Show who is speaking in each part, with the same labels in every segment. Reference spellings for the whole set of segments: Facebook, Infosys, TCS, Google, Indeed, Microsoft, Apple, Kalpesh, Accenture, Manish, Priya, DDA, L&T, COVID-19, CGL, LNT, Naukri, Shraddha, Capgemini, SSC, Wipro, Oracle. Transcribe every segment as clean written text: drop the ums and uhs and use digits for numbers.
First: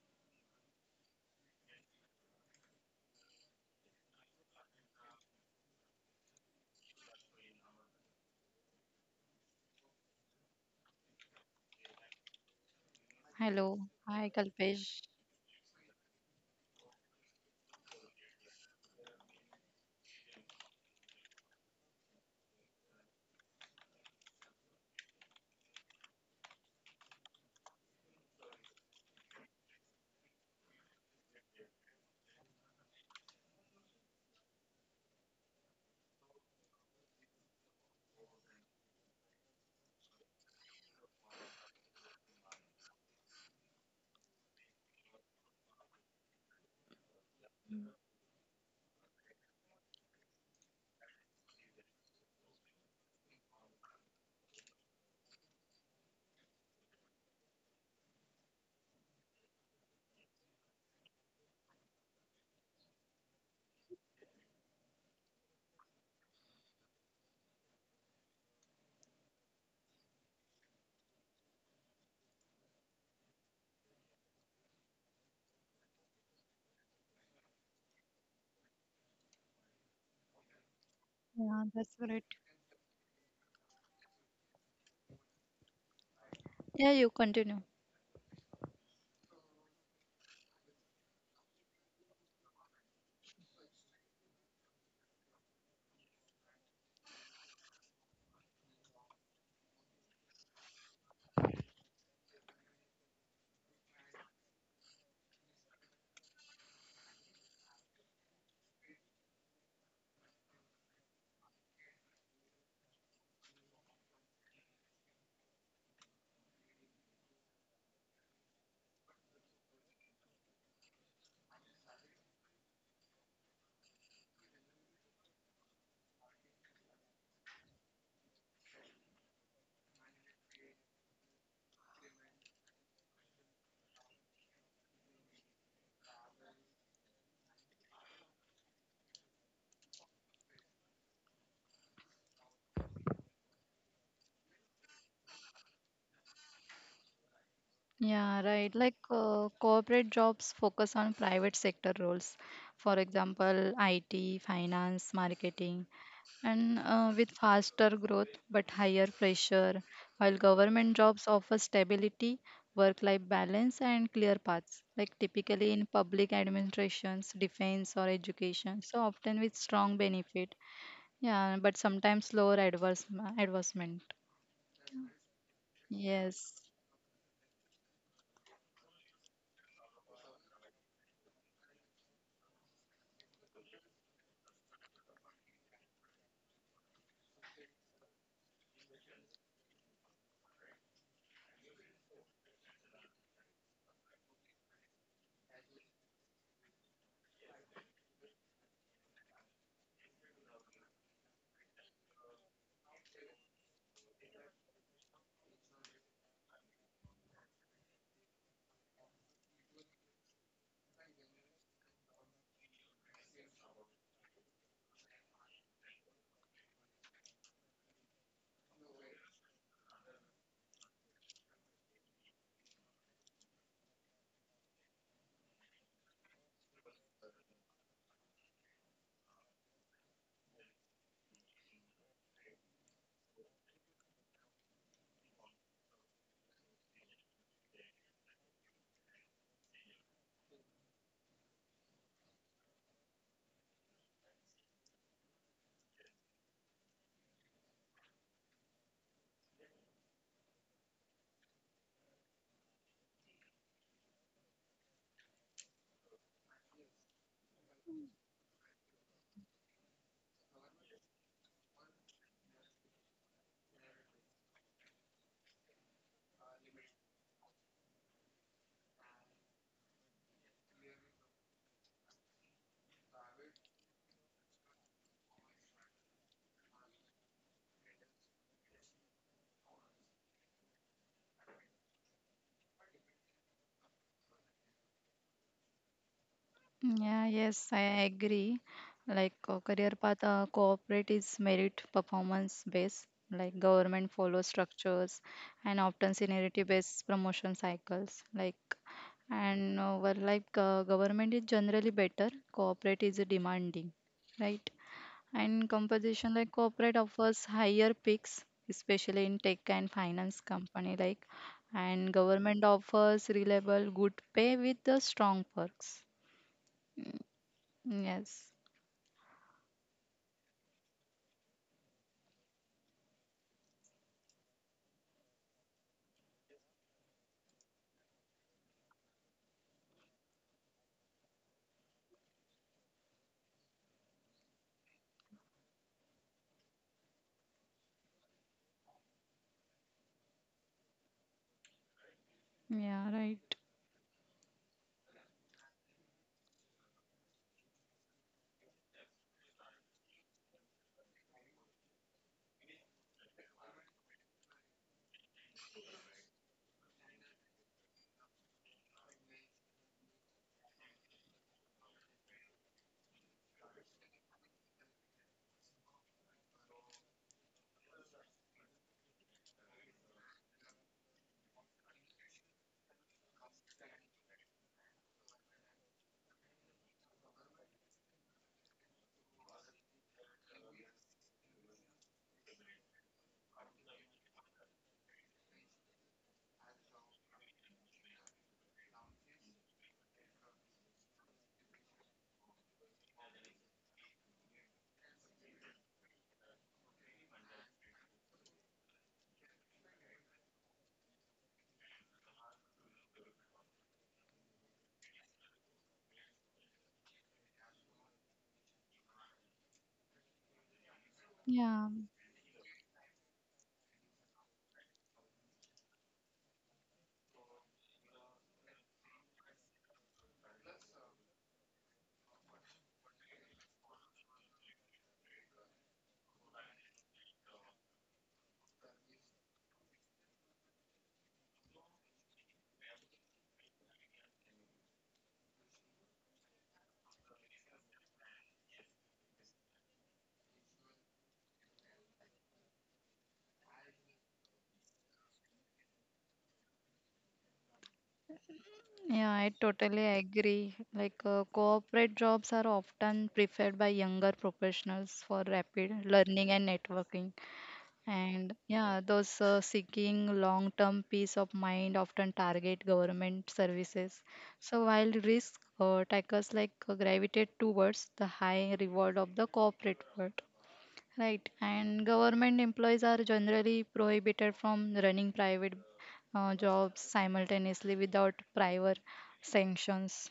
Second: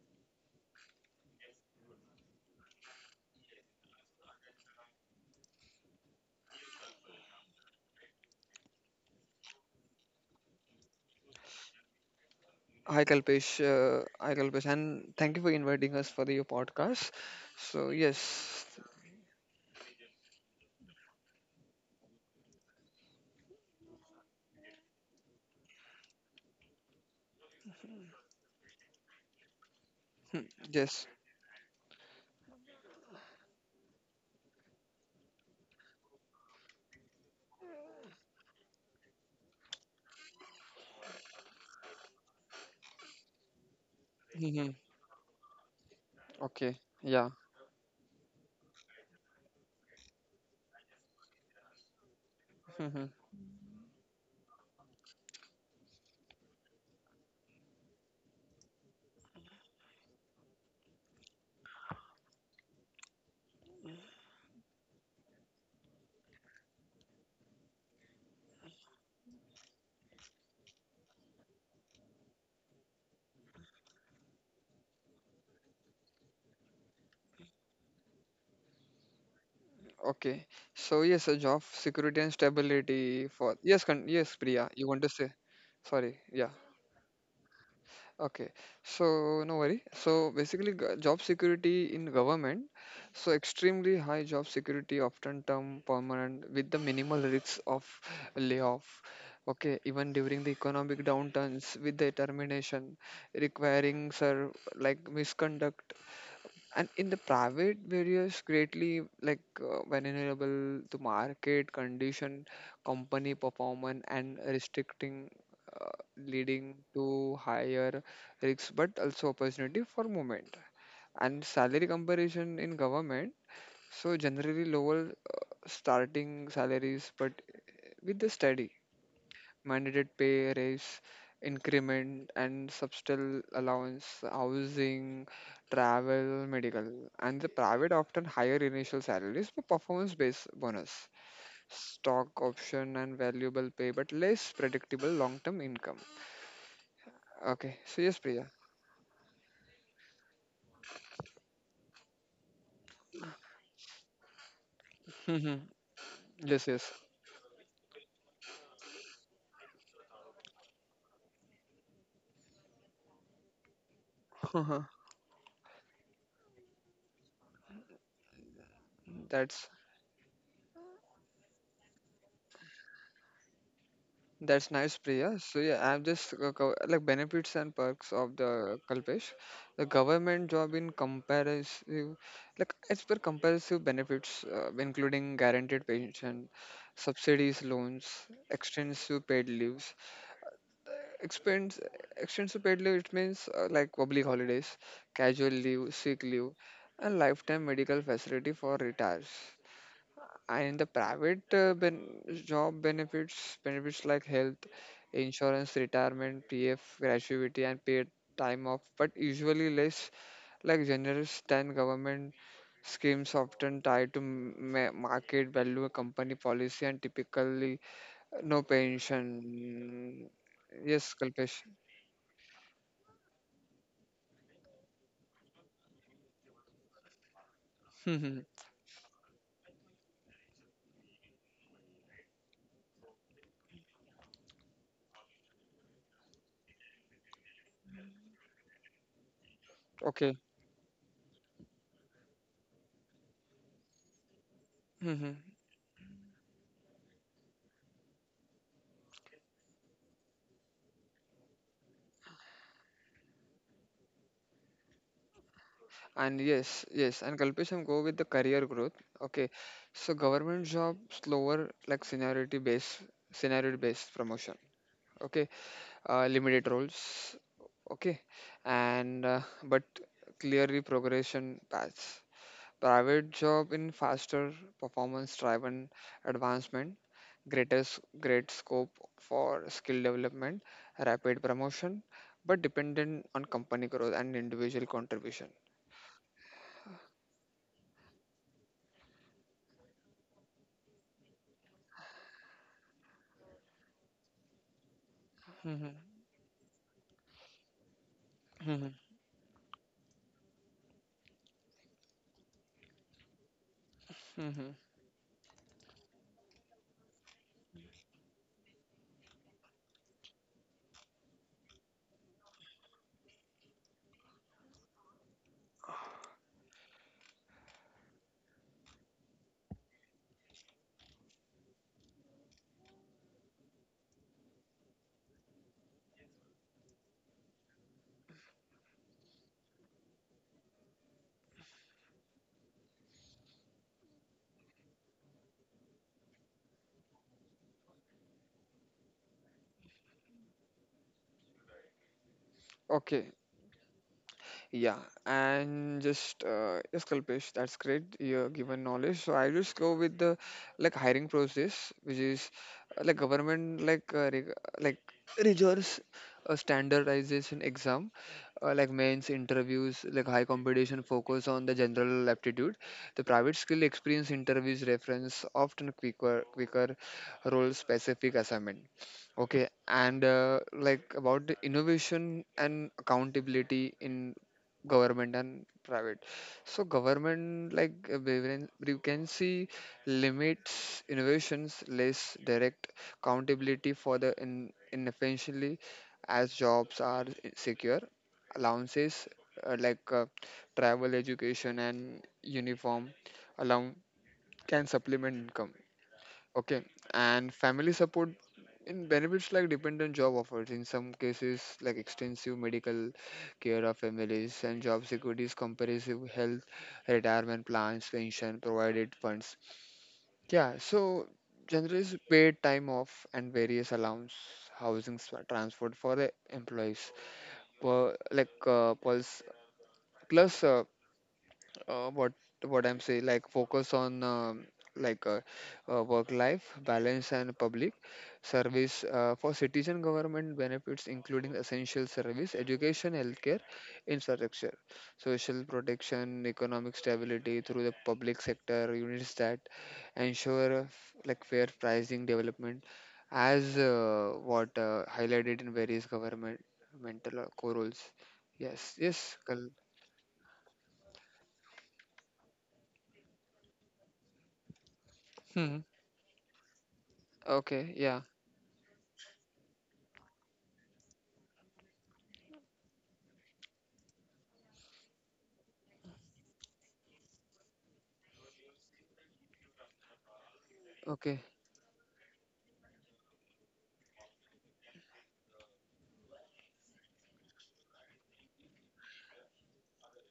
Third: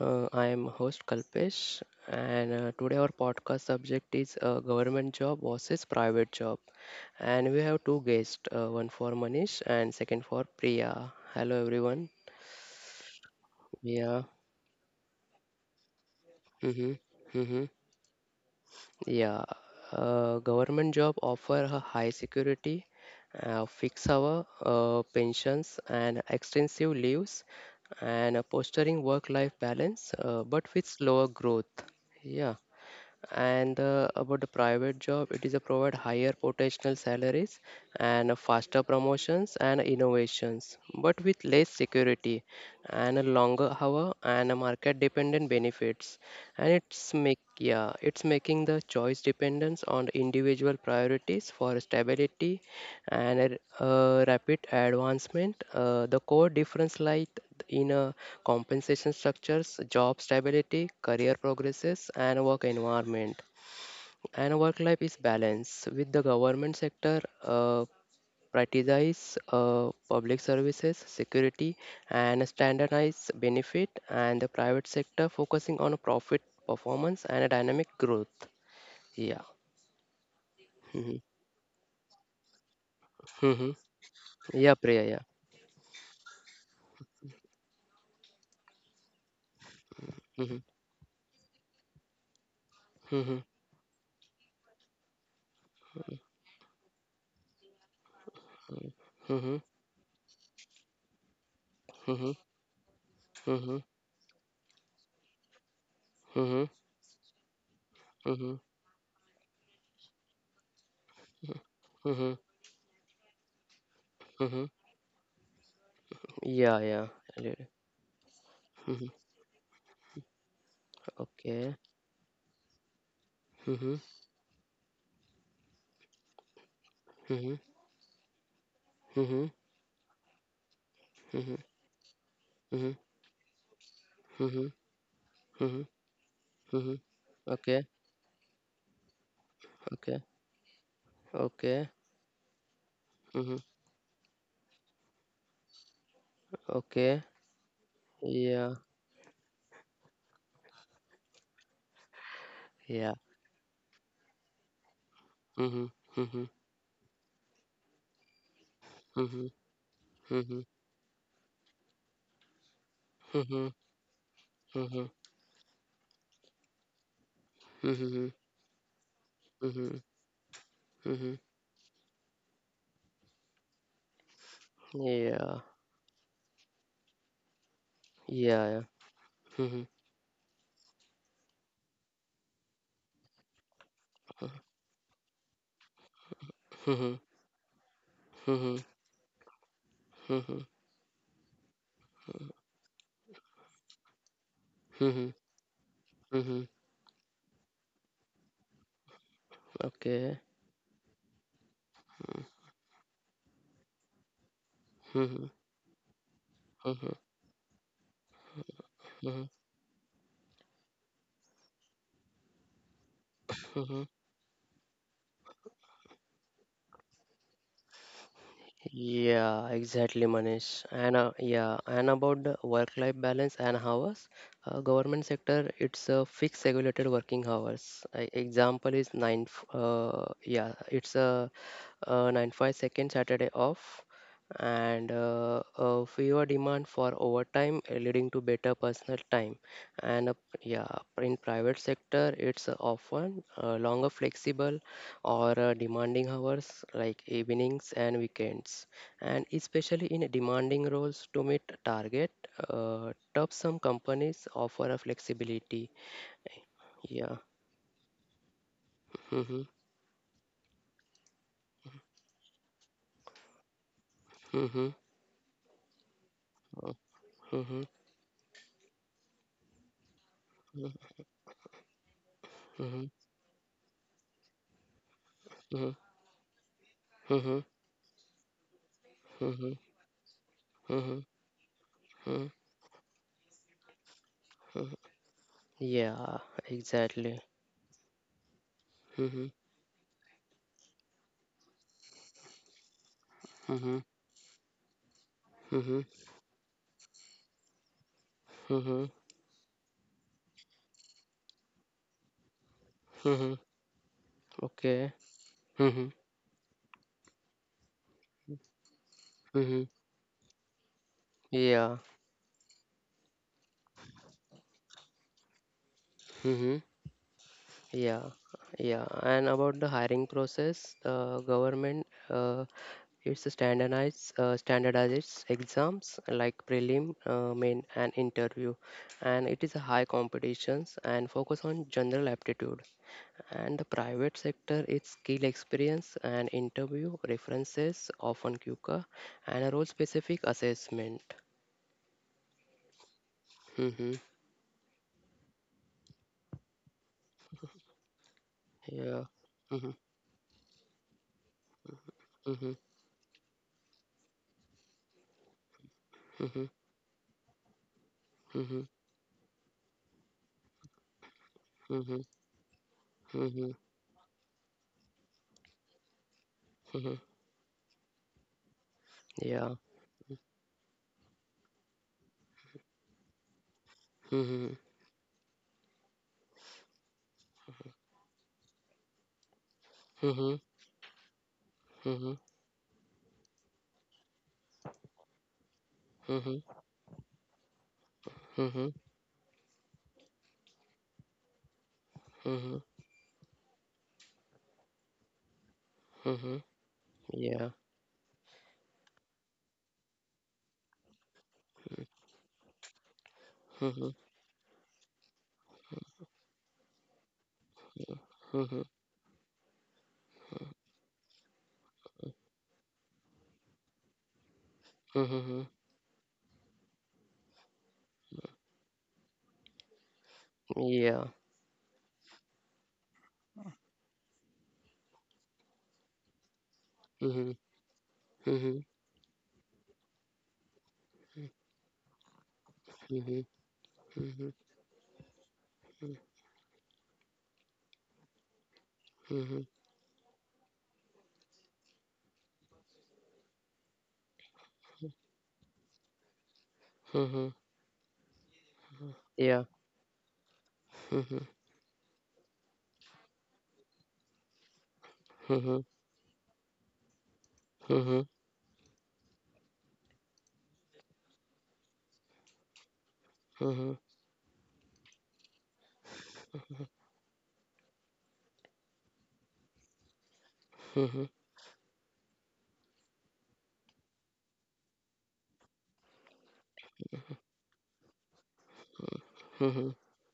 Speaker 1: I am host Kalpesh, and today our podcast subject is government job versus private job. And we have two guests, one for Manish and second for Priya. Hello everyone.
Speaker 2: Hi Kalpesh,
Speaker 3: Hello.
Speaker 2: uh,
Speaker 1: Yeah.
Speaker 3: Hi,
Speaker 2: hi Kalpesh,
Speaker 3: Kalpesh.
Speaker 2: and thank you for inviting us for your
Speaker 1: Mm-hmm.
Speaker 2: podcast.
Speaker 1: Mm-hmm.
Speaker 2: So
Speaker 1: Yeah. Government job offer a high security, fixed hour, pensions, and extensive leaves, and a fostering work-life balance, but with
Speaker 2: yes,
Speaker 1: slower growth. Yeah. and about the private job it is a provide higher potential salaries and faster promotions and innovations but with less security and a longer hour and a
Speaker 2: hmm
Speaker 1: market dependent benefits and
Speaker 2: okay,
Speaker 1: it's
Speaker 2: yeah,
Speaker 1: make yeah it's making the choice dependence on the individual priorities for stability
Speaker 2: hmm
Speaker 1: and rapid advancement. The core difference lies in compensation structures, job stability, career progresses, and work environment. And work life is balanced with the government sector. Prioritize public services, security, and standardize benefit, and the private sector focusing on profit performance and dynamic growth. Yeah.
Speaker 2: okay. So
Speaker 1: Mhm.
Speaker 2: yes, a
Speaker 3: Yeah,
Speaker 2: job
Speaker 3: that's
Speaker 2: security
Speaker 3: right.
Speaker 2: and stability for
Speaker 1: Mhm.
Speaker 2: yes, yes, Priya,
Speaker 1: Yeah,
Speaker 2: you
Speaker 1: Priya.
Speaker 2: want to
Speaker 1: Yeah.
Speaker 2: say? Sorry, yeah.
Speaker 3: Yeah, you continue.
Speaker 2: Okay, so no worry. So
Speaker 1: Mhm.
Speaker 2: basically, job security in government, so
Speaker 1: Mhm.
Speaker 2: extremely high job security, often term permanent, with the minimal risks of layoff.
Speaker 1: Mhm.
Speaker 2: Okay, even during the economic downturns, with the
Speaker 1: Mhm.
Speaker 2: termination
Speaker 1: Mhm.
Speaker 2: requiring, sir, like misconduct,
Speaker 1: Mhm.
Speaker 2: and in the private various
Speaker 1: Mhm.
Speaker 2: greatly, like vulnerable to market condition,
Speaker 1: Mhm.
Speaker 2: company performance, and
Speaker 1: Mhm.
Speaker 2: restricting, uh, leading
Speaker 1: Yeah. Yeah.
Speaker 2: to
Speaker 1: I did it.
Speaker 2: higher risks but
Speaker 1: Mhm.
Speaker 2: also opportunity for movement. And
Speaker 1: Okay.
Speaker 2: salary comparison in government,
Speaker 1: Mhm.
Speaker 2: so generally lower starting salaries but
Speaker 1: Mhm.
Speaker 2: with the steady
Speaker 1: Mhm.
Speaker 2: mandated pay raise,
Speaker 1: Mhm.
Speaker 2: increment, and
Speaker 1: Mhm.
Speaker 2: substantial allowance,
Speaker 1: Mhm.
Speaker 2: housing,
Speaker 1: Mhm.
Speaker 2: travel, medical,
Speaker 1: Mhm.
Speaker 2: and the
Speaker 1: Okay.
Speaker 2: private often higher initial salaries for
Speaker 1: Okay.
Speaker 2: performance-based bonus,
Speaker 1: Okay.
Speaker 2: stock option, and
Speaker 1: Mhm.
Speaker 2: valuable pay, but less predictable long-term income.
Speaker 1: Okay.
Speaker 2: Okay, so yes,
Speaker 3: Yeah,
Speaker 2: Priya.
Speaker 3: right.
Speaker 1: Yeah.
Speaker 3: Like corporate jobs focus on private sector roles, for
Speaker 1: Yeah.
Speaker 3: example, IT, finance,
Speaker 2: Mhm.
Speaker 3: marketing,
Speaker 1: Mhm. Mhm.
Speaker 2: Yes,
Speaker 3: and
Speaker 2: yes.
Speaker 3: with faster growth but higher
Speaker 1: Mhm.
Speaker 3: pressure, while
Speaker 1: Mhm.
Speaker 3: government jobs offer stability, work life
Speaker 1: Mhm.
Speaker 3: balance, and clear paths,
Speaker 1: Mhm.
Speaker 3: like typically in public administrations, defense, or
Speaker 1: Mhm.
Speaker 3: education, so often with
Speaker 2: That's
Speaker 3: strong
Speaker 1: Mhm.
Speaker 3: benefit.
Speaker 1: Mhm.
Speaker 3: Yeah, but sometimes slower adverse advancement.
Speaker 2: That's nice, Priya.
Speaker 1: Yeah.
Speaker 2: So yeah, I'm just
Speaker 3: Yes.
Speaker 2: like benefits and perks of the
Speaker 1: Yeah.
Speaker 2: Kalpesh.
Speaker 1: Mhm.
Speaker 2: The government job in comparative, like as per comparative benefits, including guaranteed pension,
Speaker 1: Mhm.
Speaker 2: subsidies, loans,
Speaker 1: Mhm.
Speaker 2: extensive paid leaves.
Speaker 1: Mhm.
Speaker 2: Expense, extensive paid leave. It means like public holidays,
Speaker 1: Mhm,
Speaker 2: casual leave, sick leave,
Speaker 1: mhm,
Speaker 2: and lifetime medical facility for retirees,
Speaker 1: okay.
Speaker 2: and the private ben job benefits like health
Speaker 1: Mhm,
Speaker 2: insurance, retirement, pf,
Speaker 1: mhm, mhm,
Speaker 2: gratuity, and paid time off but
Speaker 1: mhm,
Speaker 2: usually less like generous than government schemes, often
Speaker 1: mhm.
Speaker 2: tied to market value, company policy, and typically no
Speaker 1: Yeah, exactly,
Speaker 2: pension.
Speaker 1: Manish. And
Speaker 2: Yes, Kalpesh.
Speaker 1: yeah, and about the work-life balance and hours, government sector it's a fixed regulated working hours. Uh, example is yeah, it's a nine five second Saturday off, and fewer demand for overtime, leading to better personal time. And
Speaker 2: Okay.
Speaker 1: yeah, in private sector it's often longer flexible or demanding hours like evenings and weekends and especially in demanding roles to meet target top some companies offer a flexibility
Speaker 2: And yes, yes,
Speaker 1: yeah
Speaker 2: and Kalpesh, I'm go with the career growth. Okay,
Speaker 1: mm-hmm.
Speaker 2: so government job slower, like seniority based promotion.
Speaker 1: Mm-hmm.
Speaker 2: Okay, limited roles.
Speaker 1: Mm-hmm.
Speaker 2: Okay, and but clearly
Speaker 1: Mm-hmm.
Speaker 2: progression paths.
Speaker 1: Mm-hmm.
Speaker 2: Private job in faster performance driven advancement,
Speaker 1: Mm-hmm.
Speaker 2: greatest great scope for
Speaker 1: Mm-hmm.
Speaker 2: skill development,
Speaker 1: Mm-hmm.
Speaker 2: rapid promotion,
Speaker 1: Mm-hmm.
Speaker 2: but dependent on company growth and individual contribution.
Speaker 1: Yeah,
Speaker 3: Yeah,
Speaker 1: exactly.
Speaker 3: yes, I agree. Like
Speaker 1: Mm-hmm.
Speaker 3: career path, corporate is merit performance based. Like
Speaker 1: Mm-hmm.
Speaker 3: government follows structures and
Speaker 2: Hmm.
Speaker 1: Mm-hmm.
Speaker 3: often seniority based promotion cycles. Like,
Speaker 1: Mm-hmm.
Speaker 3: and well, like government is generally better, corporate is
Speaker 1: Mm-hmm.
Speaker 3: demanding, right?
Speaker 2: Mm-hmm.
Speaker 1: Okay.
Speaker 3: And
Speaker 1: Mm-hmm.
Speaker 3: compensation, like corporate offers higher peaks especially in tech
Speaker 1: Mm-hmm.
Speaker 3: and finance company, like,
Speaker 1: Yeah.
Speaker 3: and government offers reliable good pay with the strong perks.
Speaker 1: Mm-hmm. Yeah,
Speaker 3: Yes.
Speaker 1: yeah. And about the hiring process, the government it's a standardized exams like prelim, main, and interview, and it is a high competitions and focus on general aptitude. And the private sector, it's skill experience and interview references, often QCA, and a role-specific assessment.
Speaker 3: Yeah,
Speaker 2: Okay,
Speaker 3: right.
Speaker 1: Mm-hmm.
Speaker 2: yeah, and just yes, Kalpesh, that's great. You're given
Speaker 1: Yeah.
Speaker 2: knowledge, so I just
Speaker 1: Mm-hmm.
Speaker 2: go with the like hiring process, which is
Speaker 1: Mm-hmm.
Speaker 2: like government like like rigorous,
Speaker 1: Mm-hmm.
Speaker 2: standardization exam,
Speaker 1: Mm-hmm.
Speaker 2: like mains interviews, like high competition focus on the
Speaker 1: Mm-hmm.
Speaker 2: general aptitude. The private
Speaker 1: Mm-hmm.
Speaker 2: skill experience interviews reference often quicker
Speaker 1: Mm-hmm,
Speaker 2: role specific assignment. Okay,
Speaker 1: yeah.
Speaker 2: and like about the innovation and accountability in
Speaker 1: Mm-hmm.
Speaker 2: government and private, so government like we can, you can see
Speaker 1: Mhm,
Speaker 2: limits innovations, less
Speaker 1: mhm,
Speaker 2: direct accountability for the in efficiently as
Speaker 1: mhm,
Speaker 2: jobs are secure.
Speaker 1: mhm,
Speaker 2: Allowances like travel, education, and
Speaker 1: mhm,
Speaker 2: uniform allowance can supplement income.
Speaker 1: mhm,
Speaker 2: Okay, and
Speaker 1: yeah,
Speaker 2: family support in benefits like dependent job offers in some cases like extensive medical care of
Speaker 1: mhm,
Speaker 2: families and job securities, comprehensive health retirement plans, pension,
Speaker 1: mhm,
Speaker 2: provided funds. Yeah, so
Speaker 3: Yeah,
Speaker 2: generally is paid time off and various allowance, housing,
Speaker 1: mhm,
Speaker 2: transport for the employees, like plus
Speaker 1: yeah,
Speaker 2: what I'm saying, like focus on like work-life balance
Speaker 1: mhm,
Speaker 2: and public
Speaker 1: mhm, mhm,
Speaker 2: service for citizen. Government benefits, including essential service, education,
Speaker 1: mhm, mhm, mhm,
Speaker 2: healthcare, infrastructure, social
Speaker 1: yeah,
Speaker 2: protection, economic stability through the public sector units
Speaker 1: mhm, mhm,
Speaker 2: that
Speaker 1: mhm,
Speaker 2: ensure like fair pricing development, as what highlighted in various government
Speaker 1: mhm, mhm,
Speaker 2: mental
Speaker 1: mhm,
Speaker 2: core roles. Yes,
Speaker 3: yeah,
Speaker 2: yes,
Speaker 3: I totally agree, like corporate jobs are often preferred by younger professionals for
Speaker 2: Hmm,
Speaker 3: rapid learning and networking.
Speaker 2: okay, yeah.
Speaker 3: And yeah, those seeking long term peace of mind often target government services. So, while risk takers like gravitate towards the high reward of the corporate world,
Speaker 2: Okay.
Speaker 3: right? And government employees are generally prohibited from running private jobs simultaneously without prior sanctions.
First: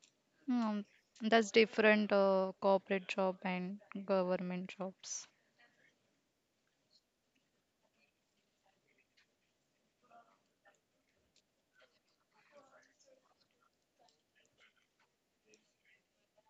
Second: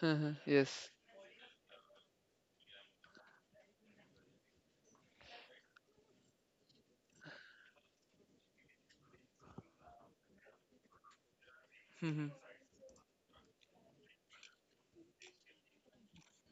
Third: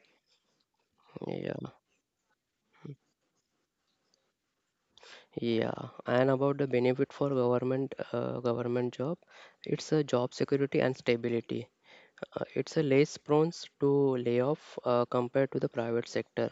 Speaker 3: Mm,
Speaker 2: Yes.
Speaker 3: that's
Speaker 1: yeah,
Speaker 3: different corporate job and government jobs.
Speaker 1: yeah. And about the benefit for government, government job, it's a job security and stability.
Speaker 2: Mhm.
Speaker 1: It's a less prone to layoff compared to the private sector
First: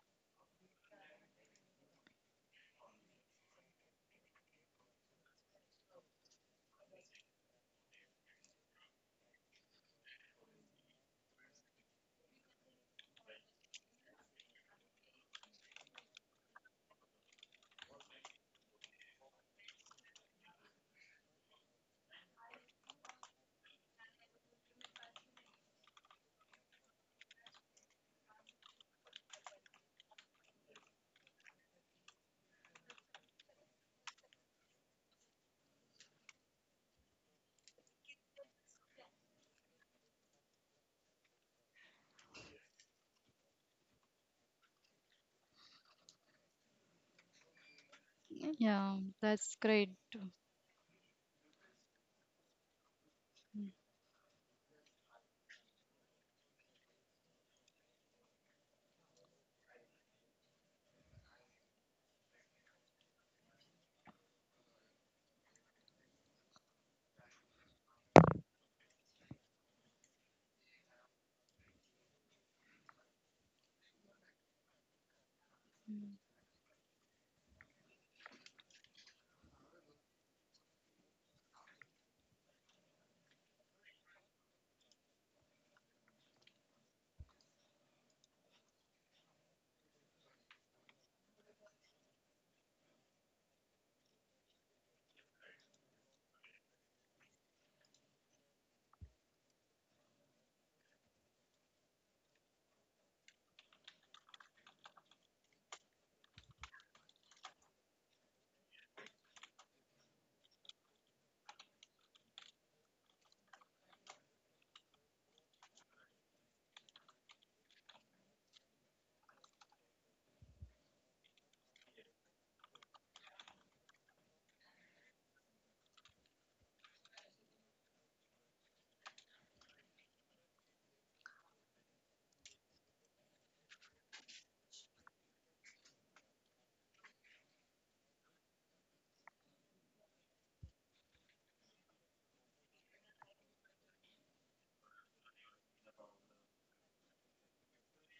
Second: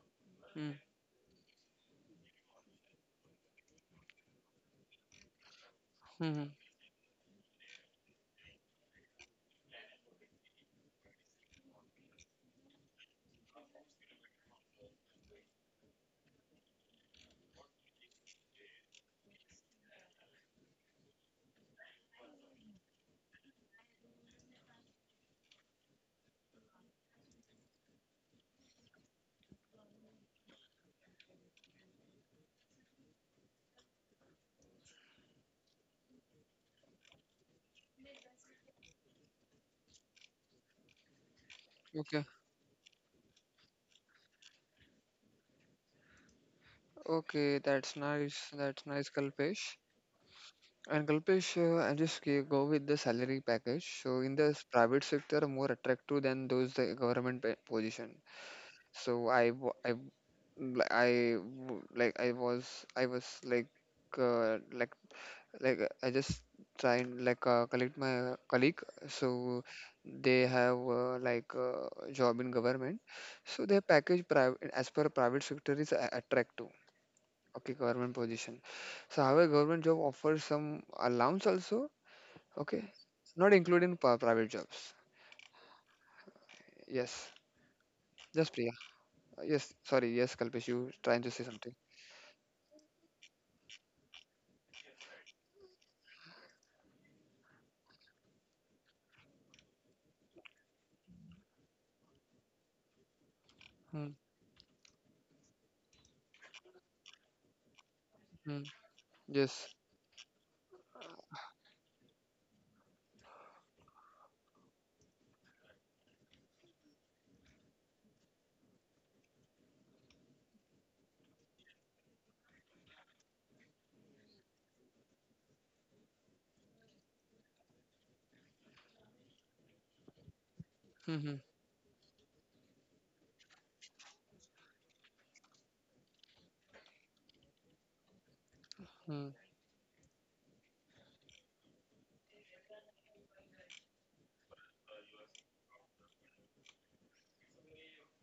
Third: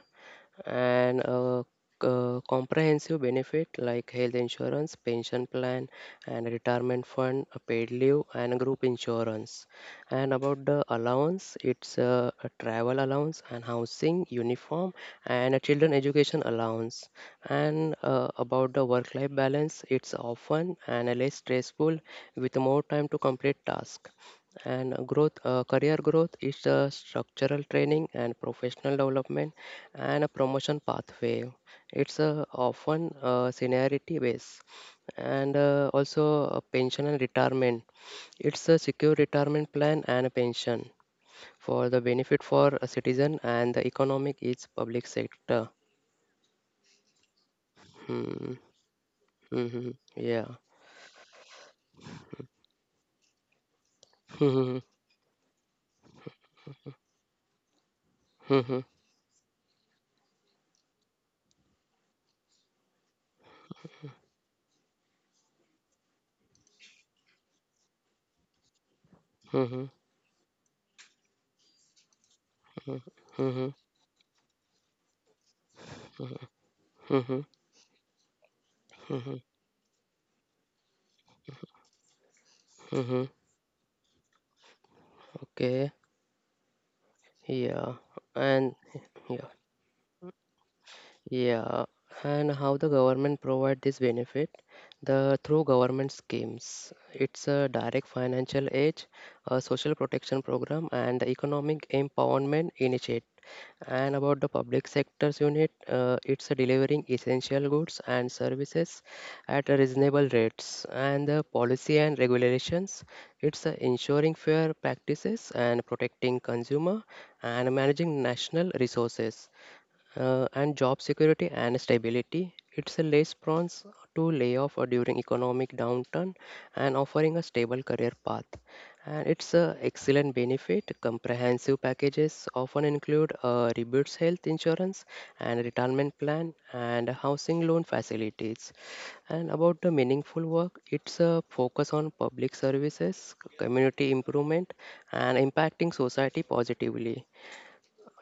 Speaker 2: Mm.
Speaker 1: and a comprehensive benefit like health insurance, pension plan, and
Speaker 2: Mhm.
Speaker 1: retirement fund, a paid leave, and group insurance. And about the allowance, it's a travel allowance and housing, uniform, and a children education allowance. And about the work-life balance, it's often and a less stressful with more time to complete task. And growth, career growth is the structural training and professional development and a promotion pathway. It's often seniority based and also pension and retirement it's a secure retirement plan and a pension for the
Speaker 2: Okay.
Speaker 1: benefit for a citizen and the economic is public sector.
Speaker 2: Okay. That's nice.
Speaker 1: Hmm.
Speaker 2: That's
Speaker 3: Yeah,
Speaker 2: nice,
Speaker 3: that's
Speaker 2: Kalpesh.
Speaker 3: great.
Speaker 1: Mhm. Yeah.
Speaker 2: And Kalpesh, I just go with the salary package. So in the
Speaker 1: Mhm.
Speaker 2: private sector, more attractive than those the government position. So I, w- li- I w- like I was like uh, like I just try and like collect my colleague. So
Speaker 1: Mhm.
Speaker 2: they have like job in government.
Speaker 1: Mhm.
Speaker 2: So
Speaker 1: Mhm.
Speaker 2: their package private as per private sector is attractive.
Speaker 1: Mhm. Mhm.
Speaker 2: Okay, government position. So
Speaker 1: Mhm.
Speaker 2: however, government job offers some allowance also. Okay,
Speaker 1: Mhm.
Speaker 2: not including private jobs.
Speaker 1: Okay.
Speaker 2: Yes,
Speaker 1: Yeah.
Speaker 2: just Priya.
Speaker 1: And yeah.
Speaker 2: Yes, sorry. Yes, Kalpesh, you trying to say something?
Speaker 1: Yeah, and how the government provide this benefit? The through government schemes. It's a direct financial aid, a social protection program, and the economic empowerment initiative.
Speaker 2: Hmm.
Speaker 1: And about the public sector's unit, it's a delivering essential goods and
Speaker 2: Hmm.
Speaker 1: services at
Speaker 2: Yes.
Speaker 1: a reasonable rates. And the policy and regulations, it's a ensuring fair practices and protecting consumer and managing national resources and job security and stability. It's a less prone to layoff or during economic downturn and offering a stable career path. And it's an excellent benefit.
Speaker 2: Hmm. Hmm.
Speaker 1: Comprehensive packages often include rebates health insurance and retirement plan and housing loan facilities.
Speaker 2: Hmm.
Speaker 1: And about the meaningful work, it's a focus on public services, community improvement, and impacting society positively.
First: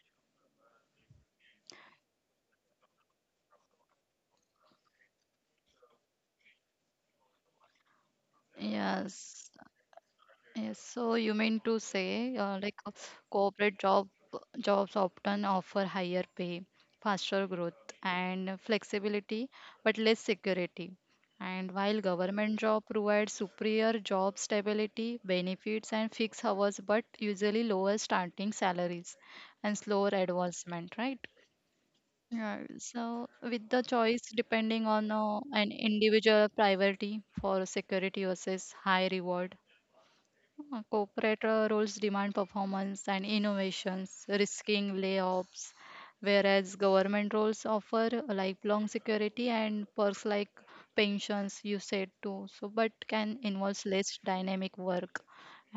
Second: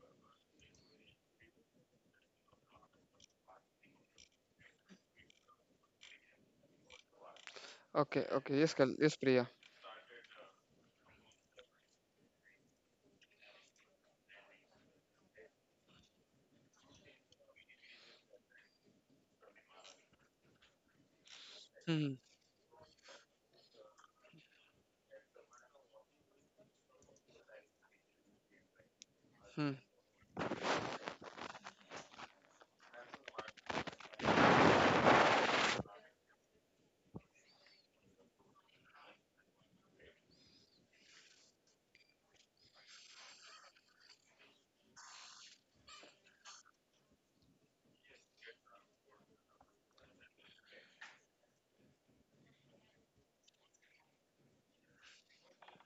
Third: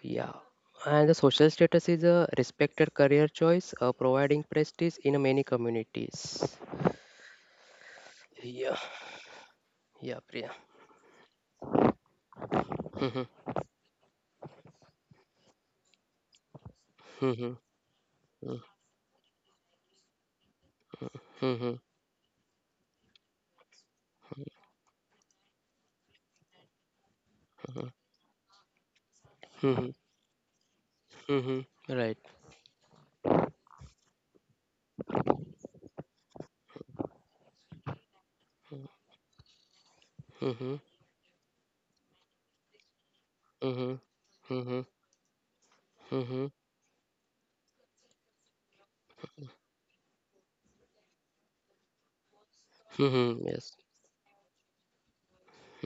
Speaker 1: Yeah. And the social status is a respected career choice, providing prestige in many communities.
Speaker 2: Okay. Okay. Yes,
Speaker 1: Yeah.
Speaker 2: Kal. Yes, Priya.
Speaker 3: Yes,
Speaker 1: Yeah, Priya.
Speaker 3: yes. So you mean to say, like
Speaker 1: Mm-hmm.
Speaker 3: corporate jobs often offer higher pay, faster
Speaker 1: Mm-hmm.
Speaker 3: growth, and flexibility, but less security. And
Speaker 1: Mm-hmm.
Speaker 3: while
Speaker 2: Hmm.
Speaker 3: government job provides superior job stability, benefits, and fixed hours, but usually lower starting salaries
Speaker 2: Hmm.
Speaker 3: and
Speaker 1: Mm-hmm.
Speaker 3: slower advancement, right?
Speaker 1: Mm-hmm. Right.
Speaker 3: Yeah, so with the choice depending on an individual priority for security versus high reward.
Speaker 1: Mm-hmm.
Speaker 3: Corporate roles demand performance and
Speaker 1: Mm-hmm.
Speaker 3: innovations,
Speaker 1: Mm-hmm.
Speaker 3: risking layoffs,
Speaker 1: Mm-hmm.
Speaker 3: whereas government roles offer a lifelong security and perks like pensions, you said too. So, but can
Speaker 1: Mm-hmm. Yes.
Speaker 3: involve less dynamic work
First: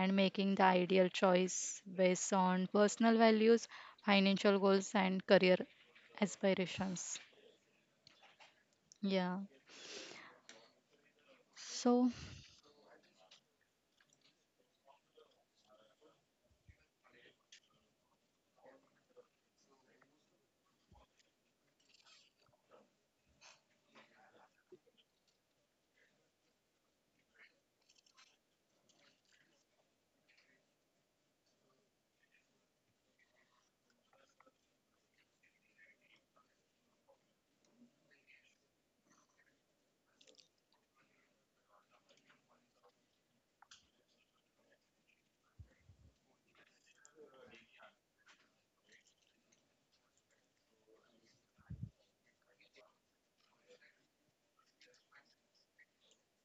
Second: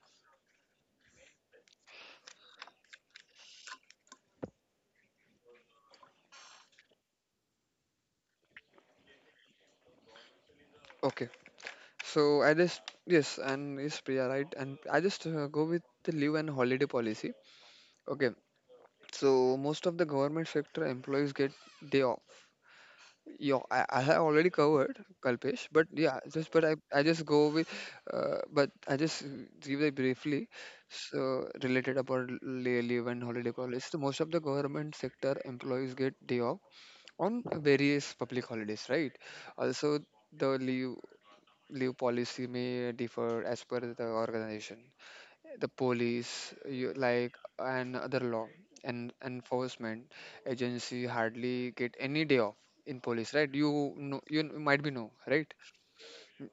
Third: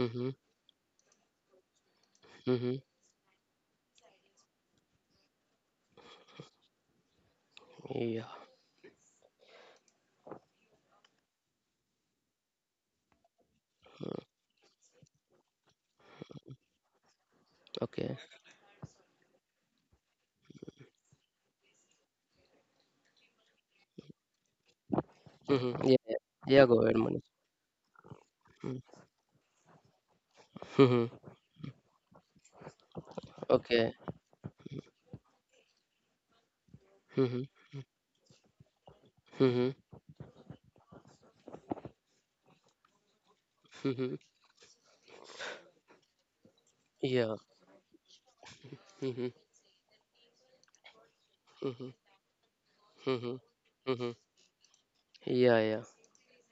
Speaker 3: and making the ideal choice based
Speaker 1: Mm-hmm.
Speaker 3: on personal values, financial goals, and career aspirations.
Speaker 1: Yeah.
Speaker 3: Yeah.
Speaker 2: Okay.
Speaker 3: So,
Speaker 2: So I just yes, and yes, Priya, right? And I just go with the leave and holiday policy.
Speaker 1: Okay.
Speaker 2: Okay, so most of the government sector employees get day off. Yeah, I have already covered, Kalpesh, but
Speaker 1: Mm-hmm. Yeah.
Speaker 2: yeah, just but
Speaker 1: Yeah, go ahead,
Speaker 2: I
Speaker 1: Manish.
Speaker 2: just go with, but I
Speaker 1: Mm-hmm.
Speaker 2: just give it briefly.
Speaker 1: Mm-hmm.
Speaker 2: So related about leave and holiday policy.
Speaker 1: Okay.
Speaker 2: So most of the government sector employees get day off on
Speaker 1: Mm-hmm.
Speaker 2: various public holidays, right?
Speaker 1: Mm-hmm.
Speaker 2: Also, the leave policy may differ as per the
Speaker 1: Mm-hmm.
Speaker 2: organization. The police, you,
Speaker 1: Yeah.
Speaker 2: like, and other law and
Speaker 1: Mm-hmm.
Speaker 2: enforcement agency hardly
Speaker 1: Mm-hmm.
Speaker 2: get any day off in police,
Speaker 1: Mm-hmm.
Speaker 2: right? you
Speaker 1: Mm-hmm.
Speaker 2: know you n- might be know right
Speaker 1: Yeah, yeah.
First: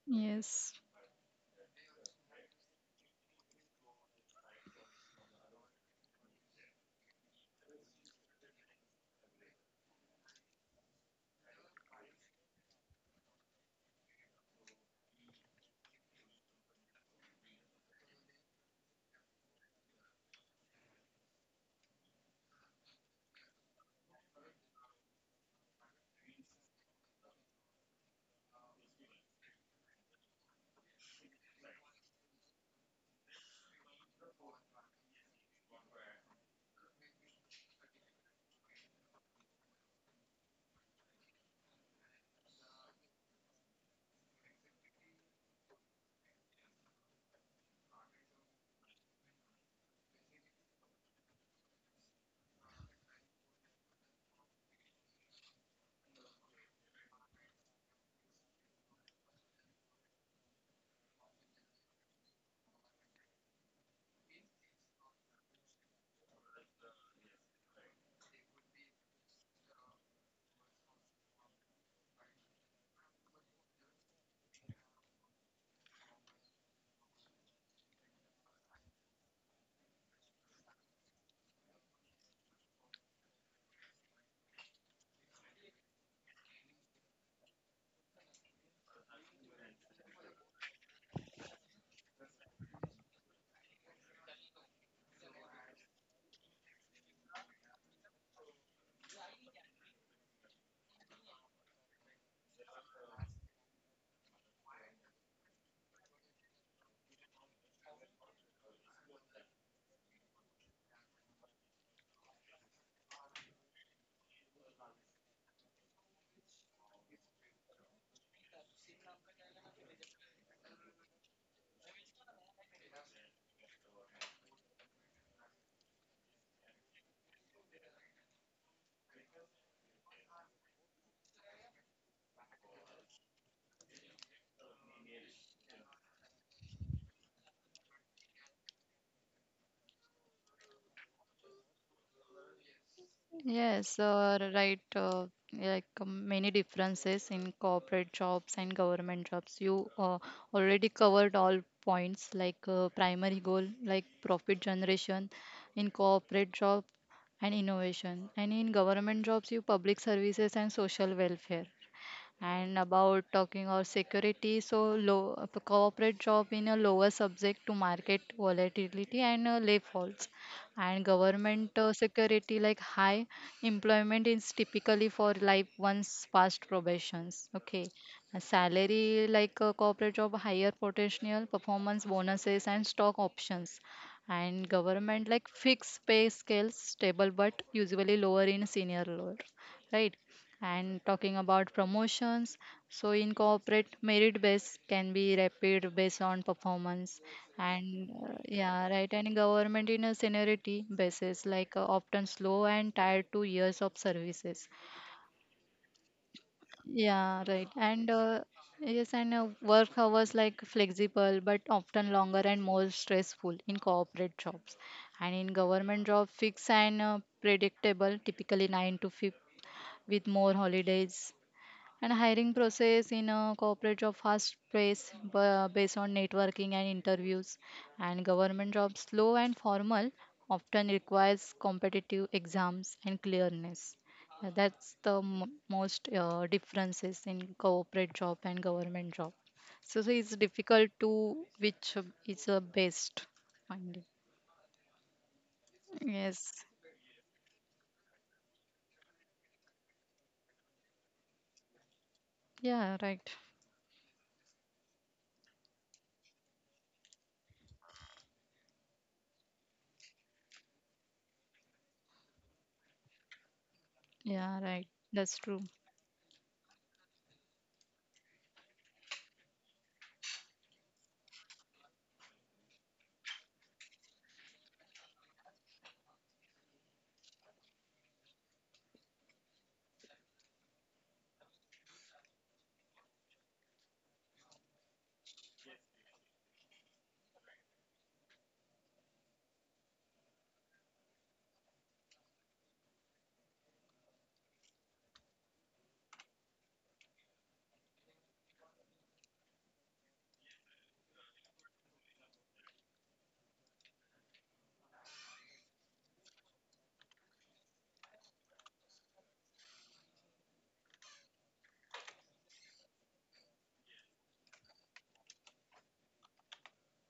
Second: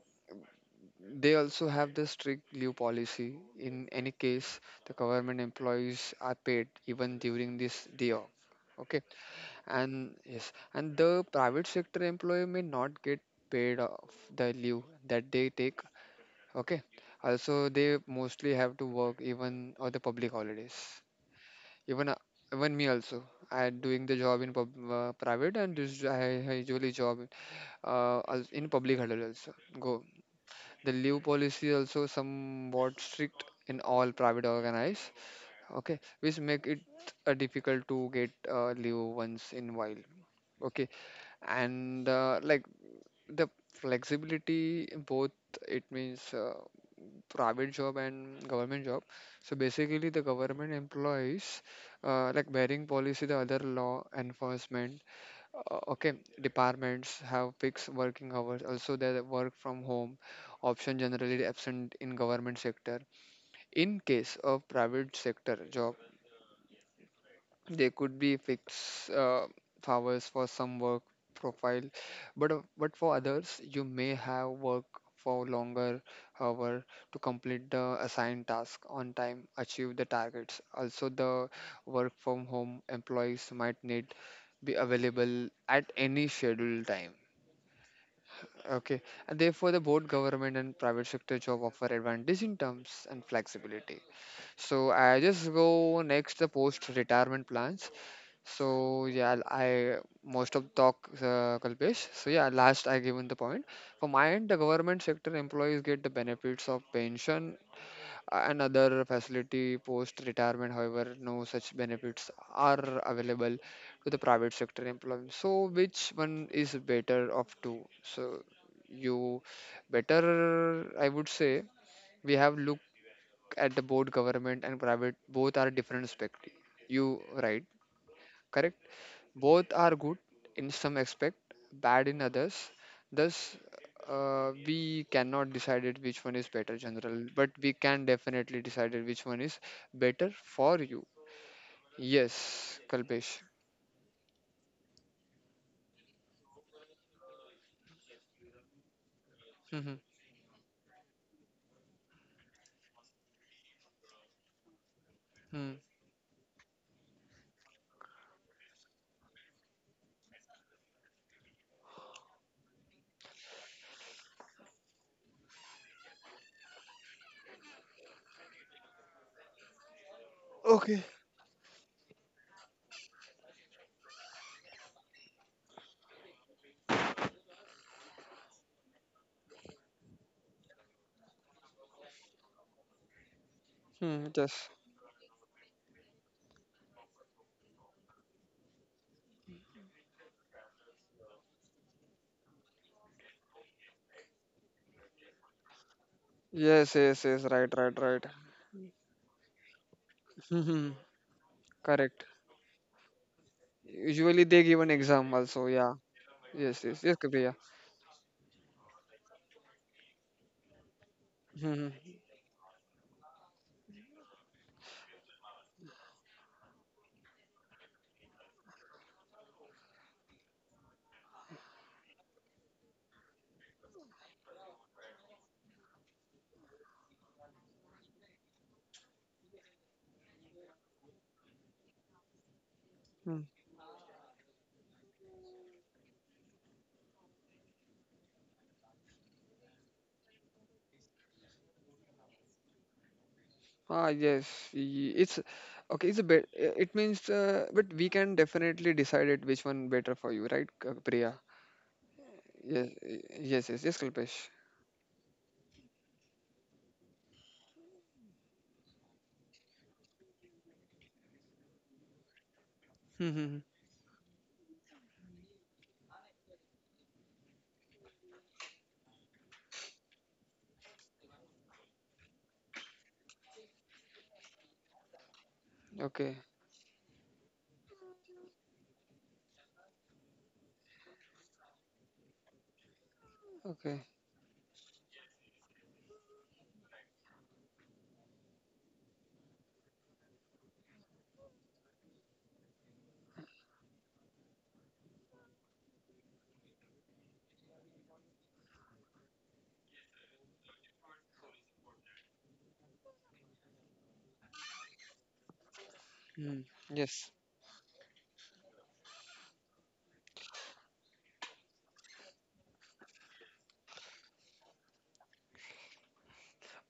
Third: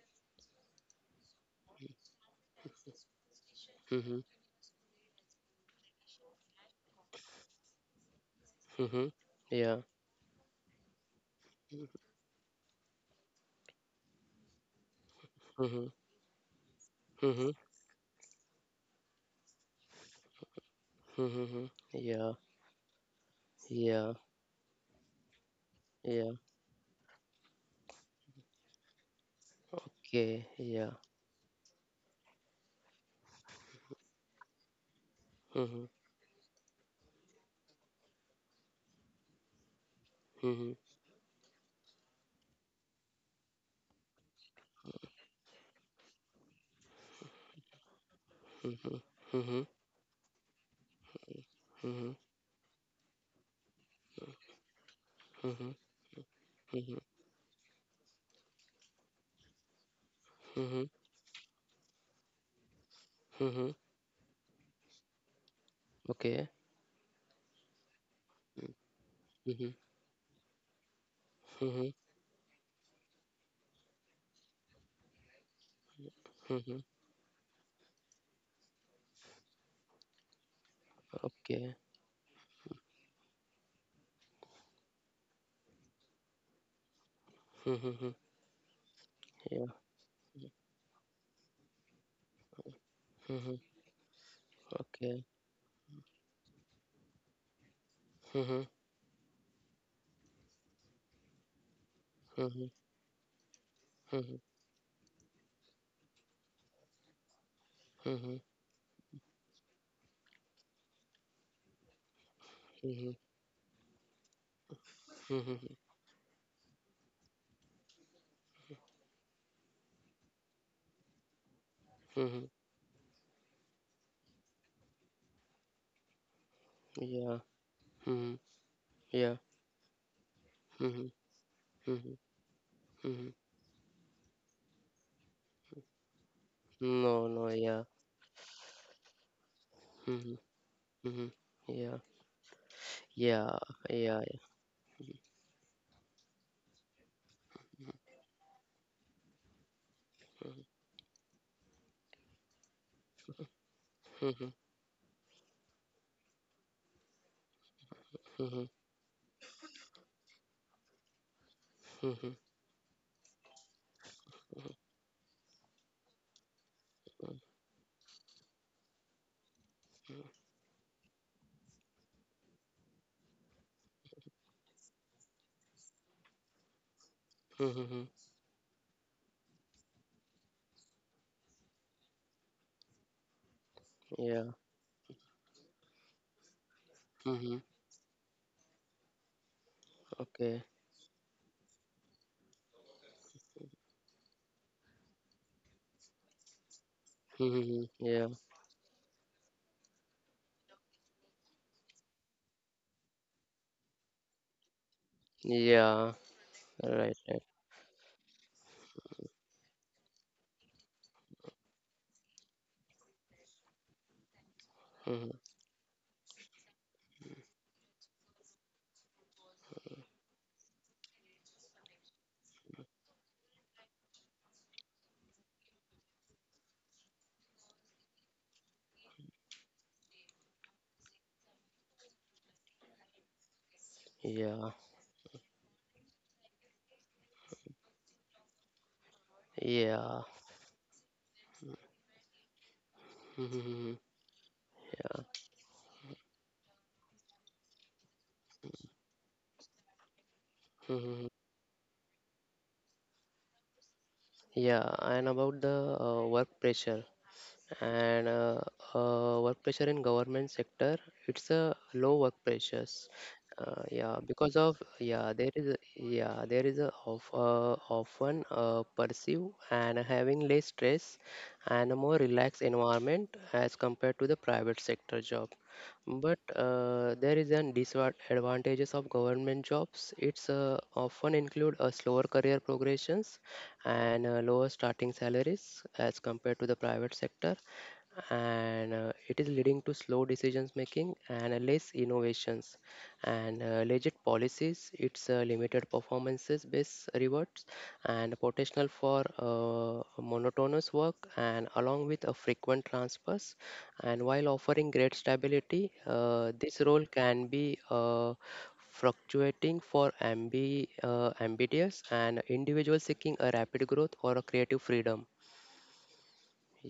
Speaker 3: yes.
Speaker 2: They also have the strict leave policy. In any
Speaker 1: Mm-hmm.
Speaker 2: case, the government employees are paid even during this day off. Okay,
Speaker 1: Mhm. Yeah.
Speaker 2: and yes, and the private sector employee may not get paid off the leave that they take.
Speaker 1: Mhm.
Speaker 2: Okay.
Speaker 1: Mhm.
Speaker 2: Also, they mostly have to work even on the public holidays.
Speaker 1: Mhm. Mhm.
Speaker 2: Even
Speaker 1: Yeah.
Speaker 2: even me also. I doing
Speaker 1: Yeah.
Speaker 2: the job in private, and this
Speaker 1: Yeah.
Speaker 2: I usually job in public holiday also. Go.
Speaker 1: Okay.
Speaker 2: The
Speaker 1: Yeah.
Speaker 2: leave policy also somewhat strict in all private organized.
Speaker 1: Mhm.
Speaker 2: Okay, which make it difficult to get leave once in while.
Speaker 1: Mhm.
Speaker 2: Okay, and like the flexibility, both. It means private job and government
Speaker 1: Mhm.
Speaker 2: job. So
Speaker 1: Mhm.
Speaker 2: basically, the government employees
Speaker 1: Mhm.
Speaker 2: like bearing policy, the other law enforcement,
Speaker 1: Mhm.
Speaker 2: okay,
Speaker 1: Mhm.
Speaker 2: departments have fixed working hours. Also, they work from home
Speaker 1: Mhm.
Speaker 2: option generally absent in government sector.
Speaker 1: Mhm.
Speaker 2: In case of private sector job,
Speaker 1: Okay.
Speaker 2: they could be fixed
Speaker 1: Mhm.
Speaker 2: hours for some work profile,
Speaker 1: Mhm.
Speaker 2: but for others, you may have work for longer
Speaker 1: Mhm.
Speaker 2: hour to complete the assigned task on time, achieve the targets. Also, the
Speaker 1: Okay.
Speaker 2: work from home employees might need be available at any scheduled time.
Speaker 1: Mhm. Mhm.
Speaker 2: Okay, and
Speaker 1: Yeah.
Speaker 2: therefore, the both government and private sector job offer advantage in terms and
Speaker 1: Mhm.
Speaker 2: flexibility. So
Speaker 1: Okay.
Speaker 2: I just go next the post retirement plans.
Speaker 1: Mhm.
Speaker 2: So yeah, l- I most of talk Kalpesh. So yeah,
Speaker 1: Mhm.
Speaker 2: last I given the point. For my
Speaker 1: Mhm.
Speaker 2: end, the government sector employees get the benefits of pension
Speaker 1: Mhm.
Speaker 2: and other facility post retirement. However, no such benefits are
Speaker 1: Mhm.
Speaker 2: available to the private sector employees. So
Speaker 1: Mhm.
Speaker 2: which one is better of two? So you better, I would say, we
Speaker 1: Mhm.
Speaker 2: have look at the both government and private. Both are different perspective. You
Speaker 1: Yeah.
Speaker 2: right?
Speaker 1: Mhm.
Speaker 2: Correct?
Speaker 1: Yeah.
Speaker 2: Both are good in some
Speaker 1: Mhm.
Speaker 2: aspect, bad
Speaker 1: Mhm.
Speaker 2: in others.
Speaker 1: Mhm.
Speaker 2: Thus, we cannot decide it which one is better
Speaker 1: No.
Speaker 2: general,
Speaker 1: No.
Speaker 2: but we
Speaker 1: Yeah.
Speaker 2: can definitely decide it which one is better
Speaker 1: Mhm.
Speaker 2: for you.
Speaker 1: Mhm. Yeah.
Speaker 2: Yes, Kalpesh.
Speaker 1: Yeah.
Speaker 3: Yes,
Speaker 1: Yeah.
Speaker 3: right. Like many differences in corporate jobs and government jobs. You
Speaker 2: Mm-hmm.
Speaker 3: already covered all points, like primary goal, like profit
Speaker 1: Mm-hmm.
Speaker 3: generation, in
Speaker 2: Mm.
Speaker 3: corporate job and innovation, and in
Speaker 1: Mm-hmm.
Speaker 3: government jobs, you public services and social welfare,
Speaker 1: Mm-hmm.
Speaker 3: and about talking of security, so low corporate job in a lower subject to market volatility and lay falls, and
Speaker 2: Okay.
Speaker 3: government security like high employment is typically for life once past probations, okay.
Speaker 1: Mm-hmm.
Speaker 3: A salary like a corporate job higher potential performance bonuses and stock options,
Speaker 2: Hmm,
Speaker 1: Yeah.
Speaker 3: and
Speaker 2: yes.
Speaker 3: government like fixed pay scales stable but
Speaker 1: Mm-hmm.
Speaker 3: usually lower in senior lower, right.
Speaker 1: Okay.
Speaker 3: And talking about promotions, so in corporate, merit based can be rapid based on
Speaker 2: Yes,
Speaker 3: performance,
Speaker 2: yes, yes. Right,
Speaker 1: Mm-hmm.
Speaker 3: and
Speaker 2: right, right.
Speaker 1: Yeah.
Speaker 3: yeah, right. And government in a seniority
Speaker 2: Hmm.
Speaker 3: basis, like often
Speaker 2: Correct.
Speaker 3: slow and tied to years of
Speaker 2: Usually
Speaker 3: services.
Speaker 2: they give an exam also. Yeah.
Speaker 1: Yeah.
Speaker 2: Yes, yes,
Speaker 1: Right.
Speaker 2: yes,
Speaker 3: Yeah,
Speaker 1: Right.
Speaker 3: right.
Speaker 2: Kalpesh.
Speaker 3: And yes, and work hours like flexible, but
Speaker 2: Yeah.
Speaker 3: often longer and more stressful in corporate jobs, and in
Speaker 1: Mm-hmm.
Speaker 3: government job, fixed and predictable, typically nine to five, with more holidays. And hiring process in a corporate job fast pace based on networking and interviews. And government jobs slow and formal, often requires competitive exams and
Speaker 2: Hmm.
Speaker 3: clearness. That's
Speaker 1: Yeah.
Speaker 3: the mo most differences in corporate job and government job. so, it's
Speaker 1: Yeah.
Speaker 3: difficult to which is the best finding.
Speaker 1: Mm-hmm.
Speaker 2: Ah, yes,
Speaker 1: Yeah.
Speaker 2: it's okay. It's a
Speaker 3: Yes.
Speaker 2: bit. It means, but we can definitely decide it which one better for you, right,
Speaker 1: Mm-hmm.
Speaker 2: Priya?
Speaker 3: Yeah,
Speaker 2: Yes,
Speaker 3: right.
Speaker 2: yes, yes, yes, Kalpesh.
Speaker 1: Yeah. And about the work pressure. And Work pressure in government sector it's a low work pressures
Speaker 2: Hmm.
Speaker 1: yeah
Speaker 3: Yeah,
Speaker 1: because
Speaker 3: right.
Speaker 1: of
Speaker 3: That's true.
Speaker 1: yeah there is a of often pursue and having less stress and a more relaxed environment as compared to the private sector job
Speaker 2: Okay.
Speaker 1: but there is an disadvantages of government jobs it's often include a slower career progressions
Speaker 2: Okay.
Speaker 1: and lower starting salaries as compared to the private sector and it is leading to slow decisions making and less innovations and legit policies it's limited performances based rewards and potential for monotonous work and along with a frequent transfers and while offering great stability,
Speaker 2: Hmm.
Speaker 1: this role
Speaker 2: Yes.
Speaker 1: can be fluctuating for ambitious and individuals seeking a rapid growth or a creative freedom.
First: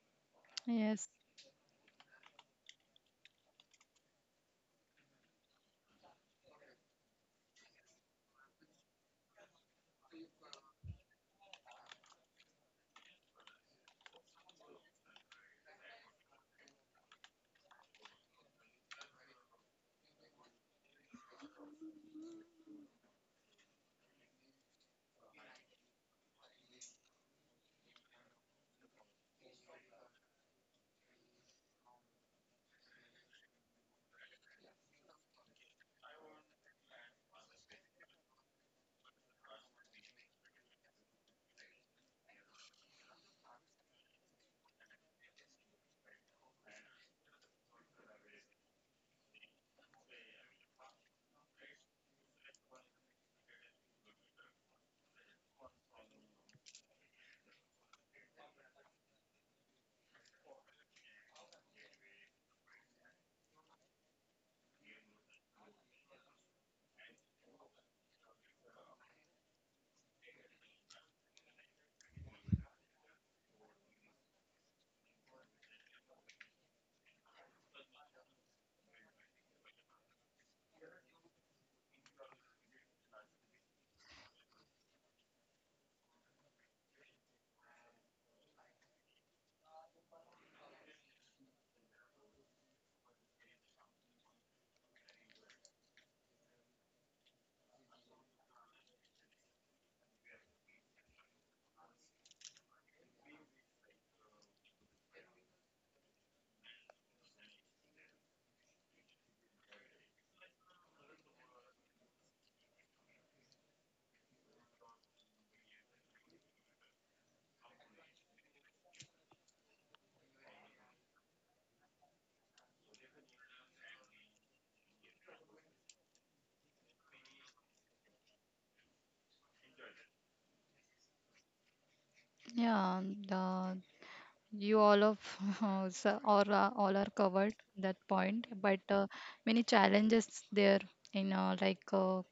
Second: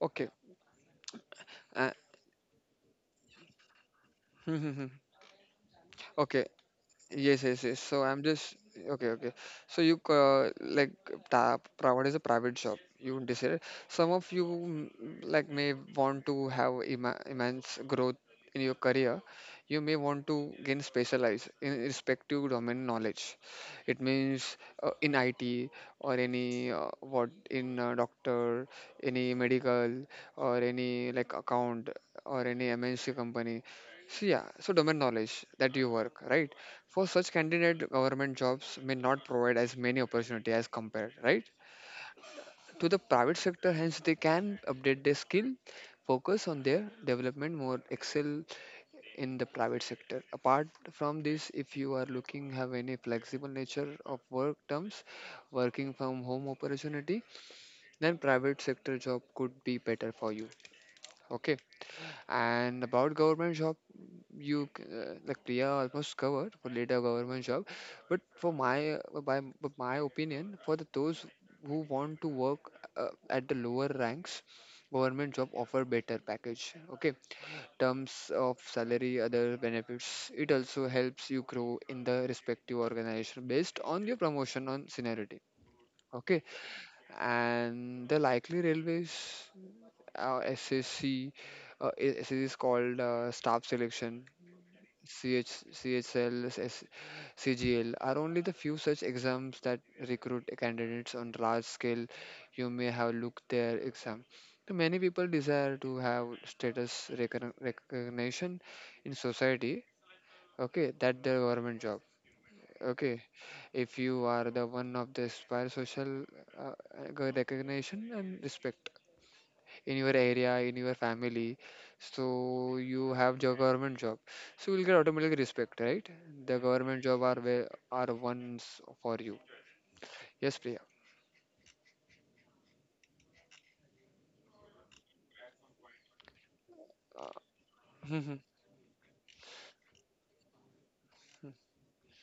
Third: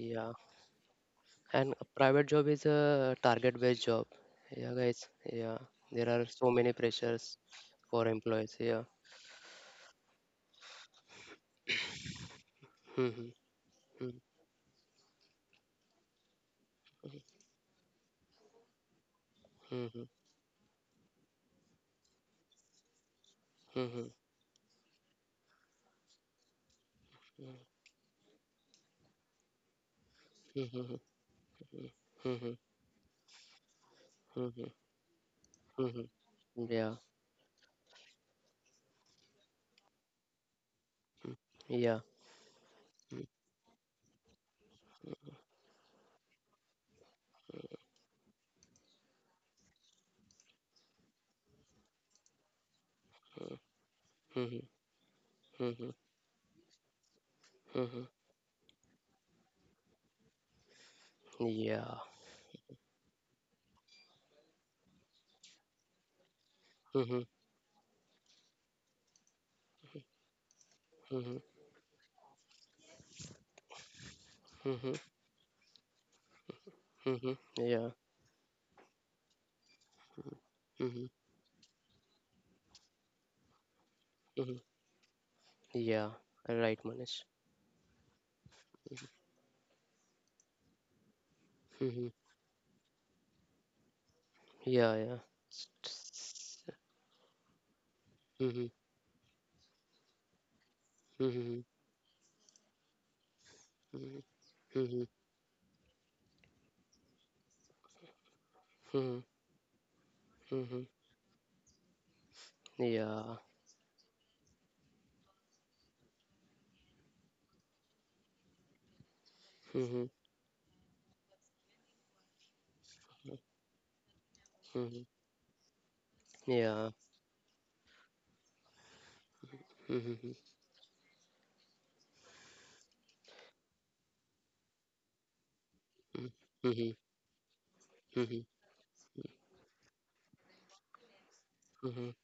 Speaker 2: Okay.
Speaker 3: Yes.
Speaker 1: And a
Speaker 2: Uh,
Speaker 1: private job is a target-based job.
Speaker 2: hmm,
Speaker 1: Yeah,
Speaker 2: hmm.
Speaker 1: guys. Yeah. There are
Speaker 2: Okay.
Speaker 1: so many pressures
Speaker 2: Yes, yes, yes. So
Speaker 1: for
Speaker 2: I'm just
Speaker 1: employees. Yeah.
Speaker 2: okay, okay. So you like ta Pravada is a private shop. You
Speaker 1: Mhm,
Speaker 2: decided some
Speaker 1: mhm,
Speaker 2: of you like may want to have ima immense growth in your career. You may want to gain specialize in respective domain knowledge.
Speaker 1: mhm,
Speaker 2: It
Speaker 1: mhm,
Speaker 2: means in IT or any what in doctor, any medical or
Speaker 1: mhm, mhm, mhm, mhm.
Speaker 2: any like account
Speaker 1: Hmm. Hmm,
Speaker 2: or
Speaker 1: hmm,
Speaker 2: any MNC company. So
Speaker 1: hmm,
Speaker 2: yeah,
Speaker 1: hmm, hmm,
Speaker 2: so domain knowledge that you
Speaker 1: hmm,
Speaker 2: work, right?
Speaker 1: hmm. Yeah.
Speaker 2: For such candidate, government jobs may not provide as many opportunity as compared, right?
Speaker 1: Yeah.
Speaker 2: To the
Speaker 1: Mhm,
Speaker 2: private sector, hence they can update their skill, focus on their development, more excel in the private sector. Apart from this, if you are looking have any flexible nature of work
Speaker 1: mhm,
Speaker 2: terms, working
Speaker 1: mhm,
Speaker 2: from home opportunity,
Speaker 1: mhm.
Speaker 2: then private sector job could be better for you. Okay.
Speaker 1: Yeah.
Speaker 2: And about government job, you like Priya almost covered for later government job, but for my but my opinion, for the, those
Speaker 1: Mhm.
Speaker 2: who want to work at the lower ranks,
Speaker 1: Mhm.
Speaker 2: government job offer better package. Okay,
Speaker 1: Mhm. Yeah.
Speaker 2: terms of salary, other benefits. It also
Speaker 1: Mhm.
Speaker 2: helps you grow in the respective organization based on your
Speaker 1: Mhm.
Speaker 2: promotion on seniority.
Speaker 1: Yeah.
Speaker 2: Okay,
Speaker 1: Right, Manish.
Speaker 2: and the likely railways, SSC,
Speaker 1: Mhm.
Speaker 2: it is called staff selection
Speaker 1: Yeah. Yeah.
Speaker 2: CH,
Speaker 1: S-
Speaker 2: CHL,
Speaker 1: s-
Speaker 2: CGL, are only the
Speaker 1: Mhm.
Speaker 2: few such exams that recruit candidates on
Speaker 1: Mhm.
Speaker 2: large scale. You may have looked their
Speaker 1: Mhm.
Speaker 2: exam. So many
Speaker 1: Mhm.
Speaker 2: people desire to have status recognition in
Speaker 1: Mhm.
Speaker 2: society.
Speaker 1: Mhm.
Speaker 2: Okay, that the government job. Okay,
Speaker 1: Yeah.
Speaker 2: if you are the one of the aspire social uh, recognition and respect in
Speaker 1: Mhm.
Speaker 2: your area, in your family. So you have your government job. So you'll get
Speaker 1: Mhm.
Speaker 2: automatic respect, right? The
Speaker 1: Yeah.
Speaker 2: government job are where are ones for you.
Speaker 1: Mhm.
Speaker 2: Yes, Priya.
Speaker 3: Yeah, the you all of us,
Speaker 1: Mhm.
Speaker 3: or all
Speaker 1: Mhm.
Speaker 3: are
Speaker 2: Uh,
Speaker 3: covered that
Speaker 2: Mhm.
Speaker 1: Mhm.
Speaker 3: point, but many challenges there in like
Speaker 1: Mhm.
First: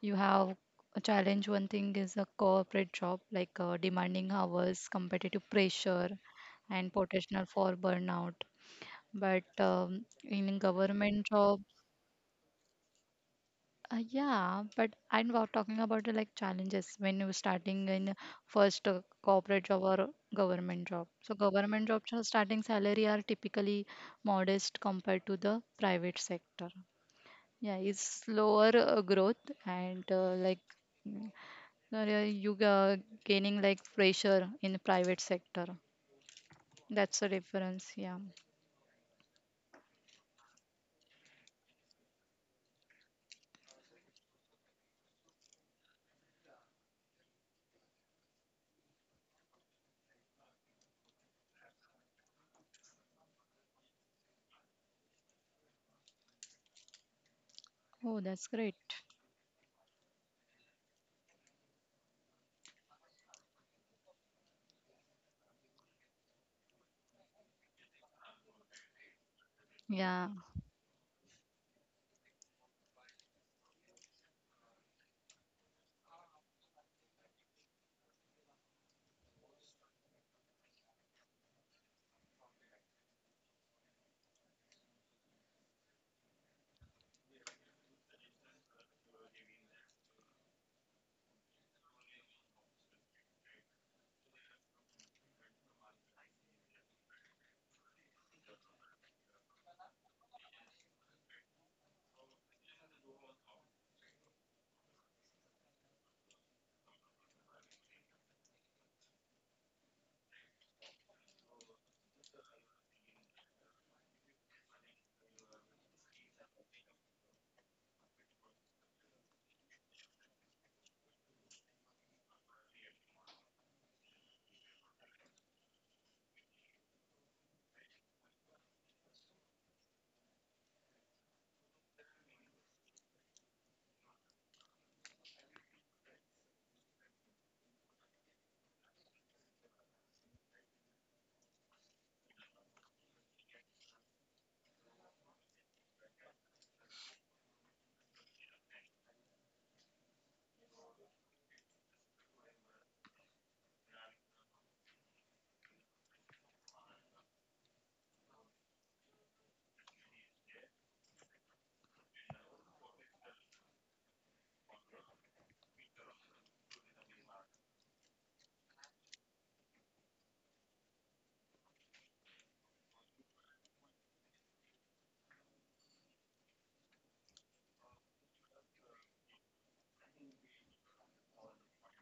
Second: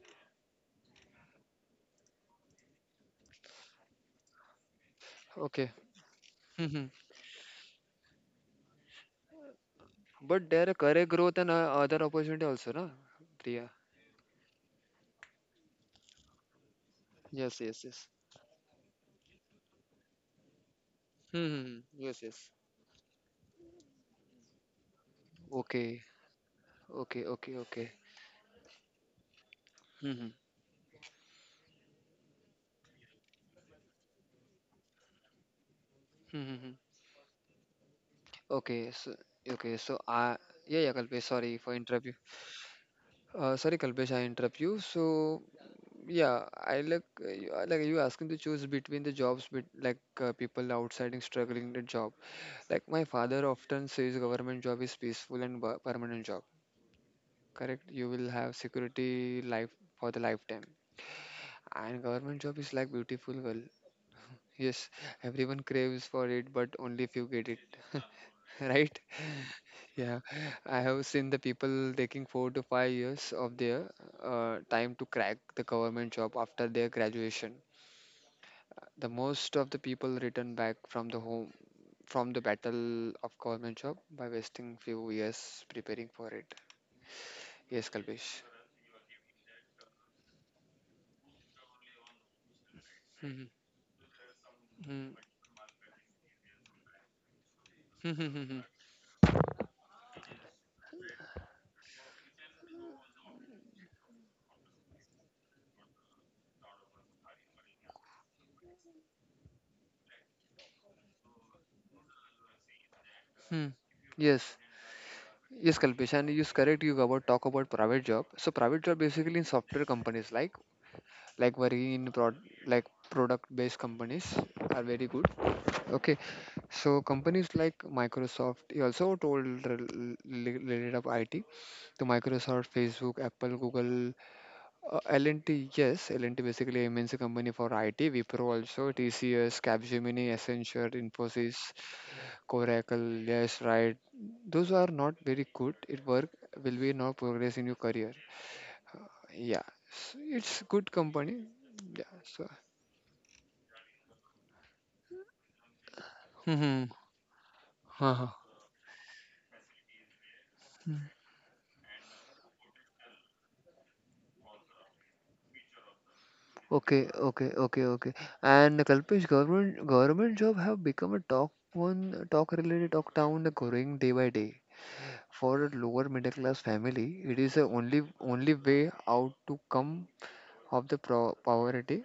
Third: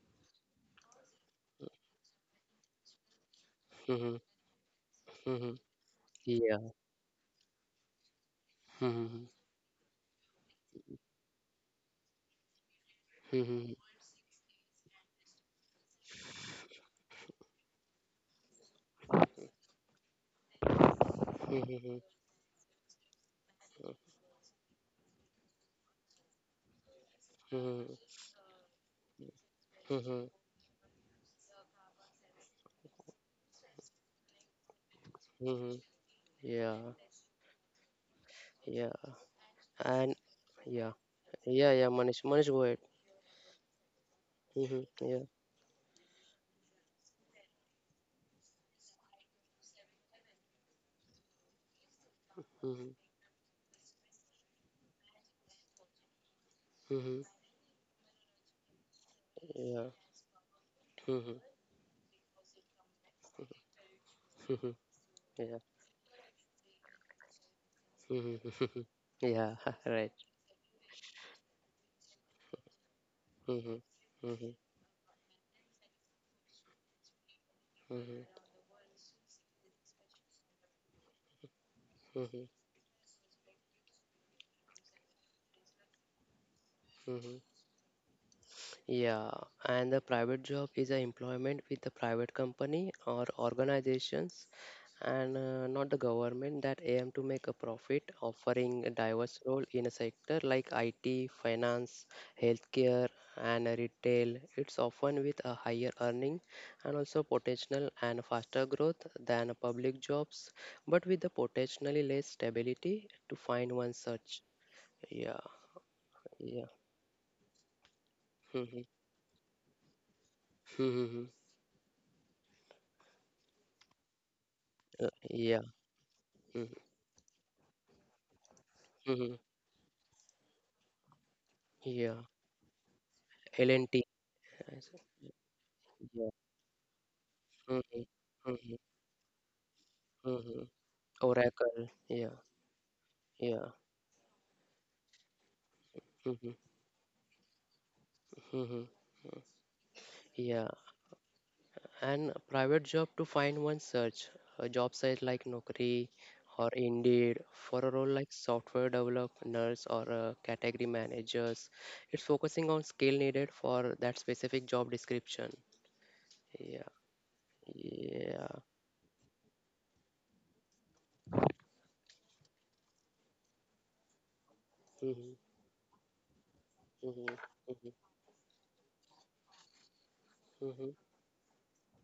Speaker 3: you have a challenge. One thing is a corporate job, like
Speaker 1: Mhm.
Speaker 3: demanding hours competitive
Speaker 1: Mhm.
Speaker 2: Okay.
Speaker 3: pressure
Speaker 1: Yeah.
Speaker 3: and
Speaker 2: Mhm.
Speaker 3: potential for burnout,
Speaker 1: Mhm.
Speaker 3: but
Speaker 2: But
Speaker 3: in
Speaker 2: there are career
Speaker 3: government
Speaker 2: growth and
Speaker 3: job
Speaker 2: other opportunity also, na, Priya?
Speaker 1: Mhm.
Speaker 3: yeah, but I'm are talking about the like challenges when you're
Speaker 2: Yes, yes,
Speaker 3: starting
Speaker 2: yes.
Speaker 3: in first corporate job or government job. So
Speaker 2: Hmm.
Speaker 3: government
Speaker 1: Mhm.
Speaker 3: jobs are
Speaker 2: Yes, yes.
Speaker 3: starting salary are typically modest compared to the
Speaker 2: Okay,
Speaker 3: private sector.
Speaker 2: okay, okay,
Speaker 3: Yeah,
Speaker 2: okay.
Speaker 1: Mhm.
Speaker 3: it's slower growth and
Speaker 1: Mhm.
Speaker 2: hmm
Speaker 3: like mm, you gaining like pressure in the private sector.
Speaker 1: Mhm.
Speaker 2: hmm
Speaker 1: Yeah.
Speaker 3: That's the difference. Yeah.
Speaker 1: Yeah.
Speaker 2: Okay, so okay, so
Speaker 1: And
Speaker 2: I
Speaker 1: yeah.
Speaker 2: yeah, Kalpesh, sorry
Speaker 1: Yeah.
Speaker 2: for
Speaker 1: Yeah.
Speaker 2: interrupt you.
Speaker 1: Manish. Manish, go ahead.
Speaker 2: Sorry, Kalpesh, I interrupt you.
Speaker 1: Mhm. Yeah.
Speaker 2: So yeah, I like like you asking to choose between the jobs, but like people outside and struggling the job. Like
Speaker 1: Mhm.
Speaker 2: my father often says, government job is peaceful and permanent job.
Speaker 1: Mhm.
Speaker 2: Correct? You
Speaker 3: Oh,
Speaker 2: will
Speaker 3: that's
Speaker 2: have
Speaker 3: great.
Speaker 2: security life
Speaker 1: Yeah.
Speaker 2: for the lifetime.
Speaker 1: Mhm.
Speaker 2: And government job is like beautiful girl.
Speaker 1: Mhm.
Speaker 2: Yes, everyone
Speaker 1: Yeah.
Speaker 2: craves for it, but only few get it,
Speaker 1: Mhm. Mhm.
Speaker 2: right?
Speaker 1: Yeah. Right.
Speaker 2: Yeah,
Speaker 3: Yeah,
Speaker 2: I have seen the people taking 4 to 5 years of
Speaker 1: Mhm.
Speaker 2: their
Speaker 1: Mhm.
Speaker 2: time to crack the government job after their graduation.
Speaker 1: Mhm.
Speaker 2: The most of the people return back from the home from the
Speaker 1: Mhm.
Speaker 2: battle of government job by wasting few years preparing for it.
Speaker 1: Mhm.
Speaker 2: Yes, Kalpesh.
Speaker 1: Yeah. And the private job is a employment with the private company or organizations
Speaker 2: Hmm,
Speaker 1: and not the government that aim to make a profit
Speaker 2: hmm, hmm, hmm, hmm, hmm,
Speaker 1: offering a diverse role in a sector like IT, finance, healthcare and retail it's often with a higher earning and also potential and faster growth than public jobs but with the potentially less stability to
Speaker 2: hmm.
Speaker 1: find one such
Speaker 2: Yes.
Speaker 1: yeah
Speaker 2: Yes, Kalpesh, and you
Speaker 1: yeah.
Speaker 2: correct you about talk about private job. So
Speaker 1: Mhm.
Speaker 2: private job basically in software companies
Speaker 1: Mhm. Mhm.
Speaker 2: like very in prod like product based companies are very good.
Speaker 1: Yeah.
Speaker 2: Okay.
Speaker 1: Mhm.
Speaker 2: So companies like Microsoft, you also
Speaker 1: Mhm.
Speaker 2: told related of IT. So
Speaker 1: Yeah,
Speaker 2: Microsoft, Facebook, Apple, Google,
Speaker 1: L&T. I see.
Speaker 2: L&T, yes,
Speaker 1: Yeah.
Speaker 2: L&T basically MNC company for
Speaker 1: Mhm.
Speaker 2: IT, Wipro
Speaker 1: Mhm.
Speaker 2: also, TCS, Capgemini,
Speaker 1: Mhm.
Speaker 2: Accenture, Infosys,
Speaker 1: Oracle, yeah.
Speaker 2: Oracle, yes,
Speaker 1: Yeah.
Speaker 2: right. Those are not very good. It work
Speaker 1: Hmm
Speaker 2: will be not progress in your career.
Speaker 1: hmm.
Speaker 2: Yeah, it's
Speaker 1: Yeah.
Speaker 2: good company. Yeah,
Speaker 1: And a
Speaker 2: so.
Speaker 1: private job to find one search a job site like Naukri or
Speaker 2: Mm-hmm.
Speaker 1: Indeed for a role
Speaker 2: Uh-huh.
Speaker 1: like software developer, nurse, or category managers. It's focusing on skill needed for that specific job description. Yeah.
Speaker 2: Okay, okay, okay, okay.
Speaker 1: Yeah.
Speaker 2: And Kalpesh, government job have become a talk one talk related talk town growing day by day.
Speaker 1: Hmm
Speaker 2: For a lower middle class family, it
Speaker 1: hmm
Speaker 2: is the only way out to come
Speaker 1: hmm
Speaker 2: of
Speaker 1: hmm
Speaker 2: the poverty.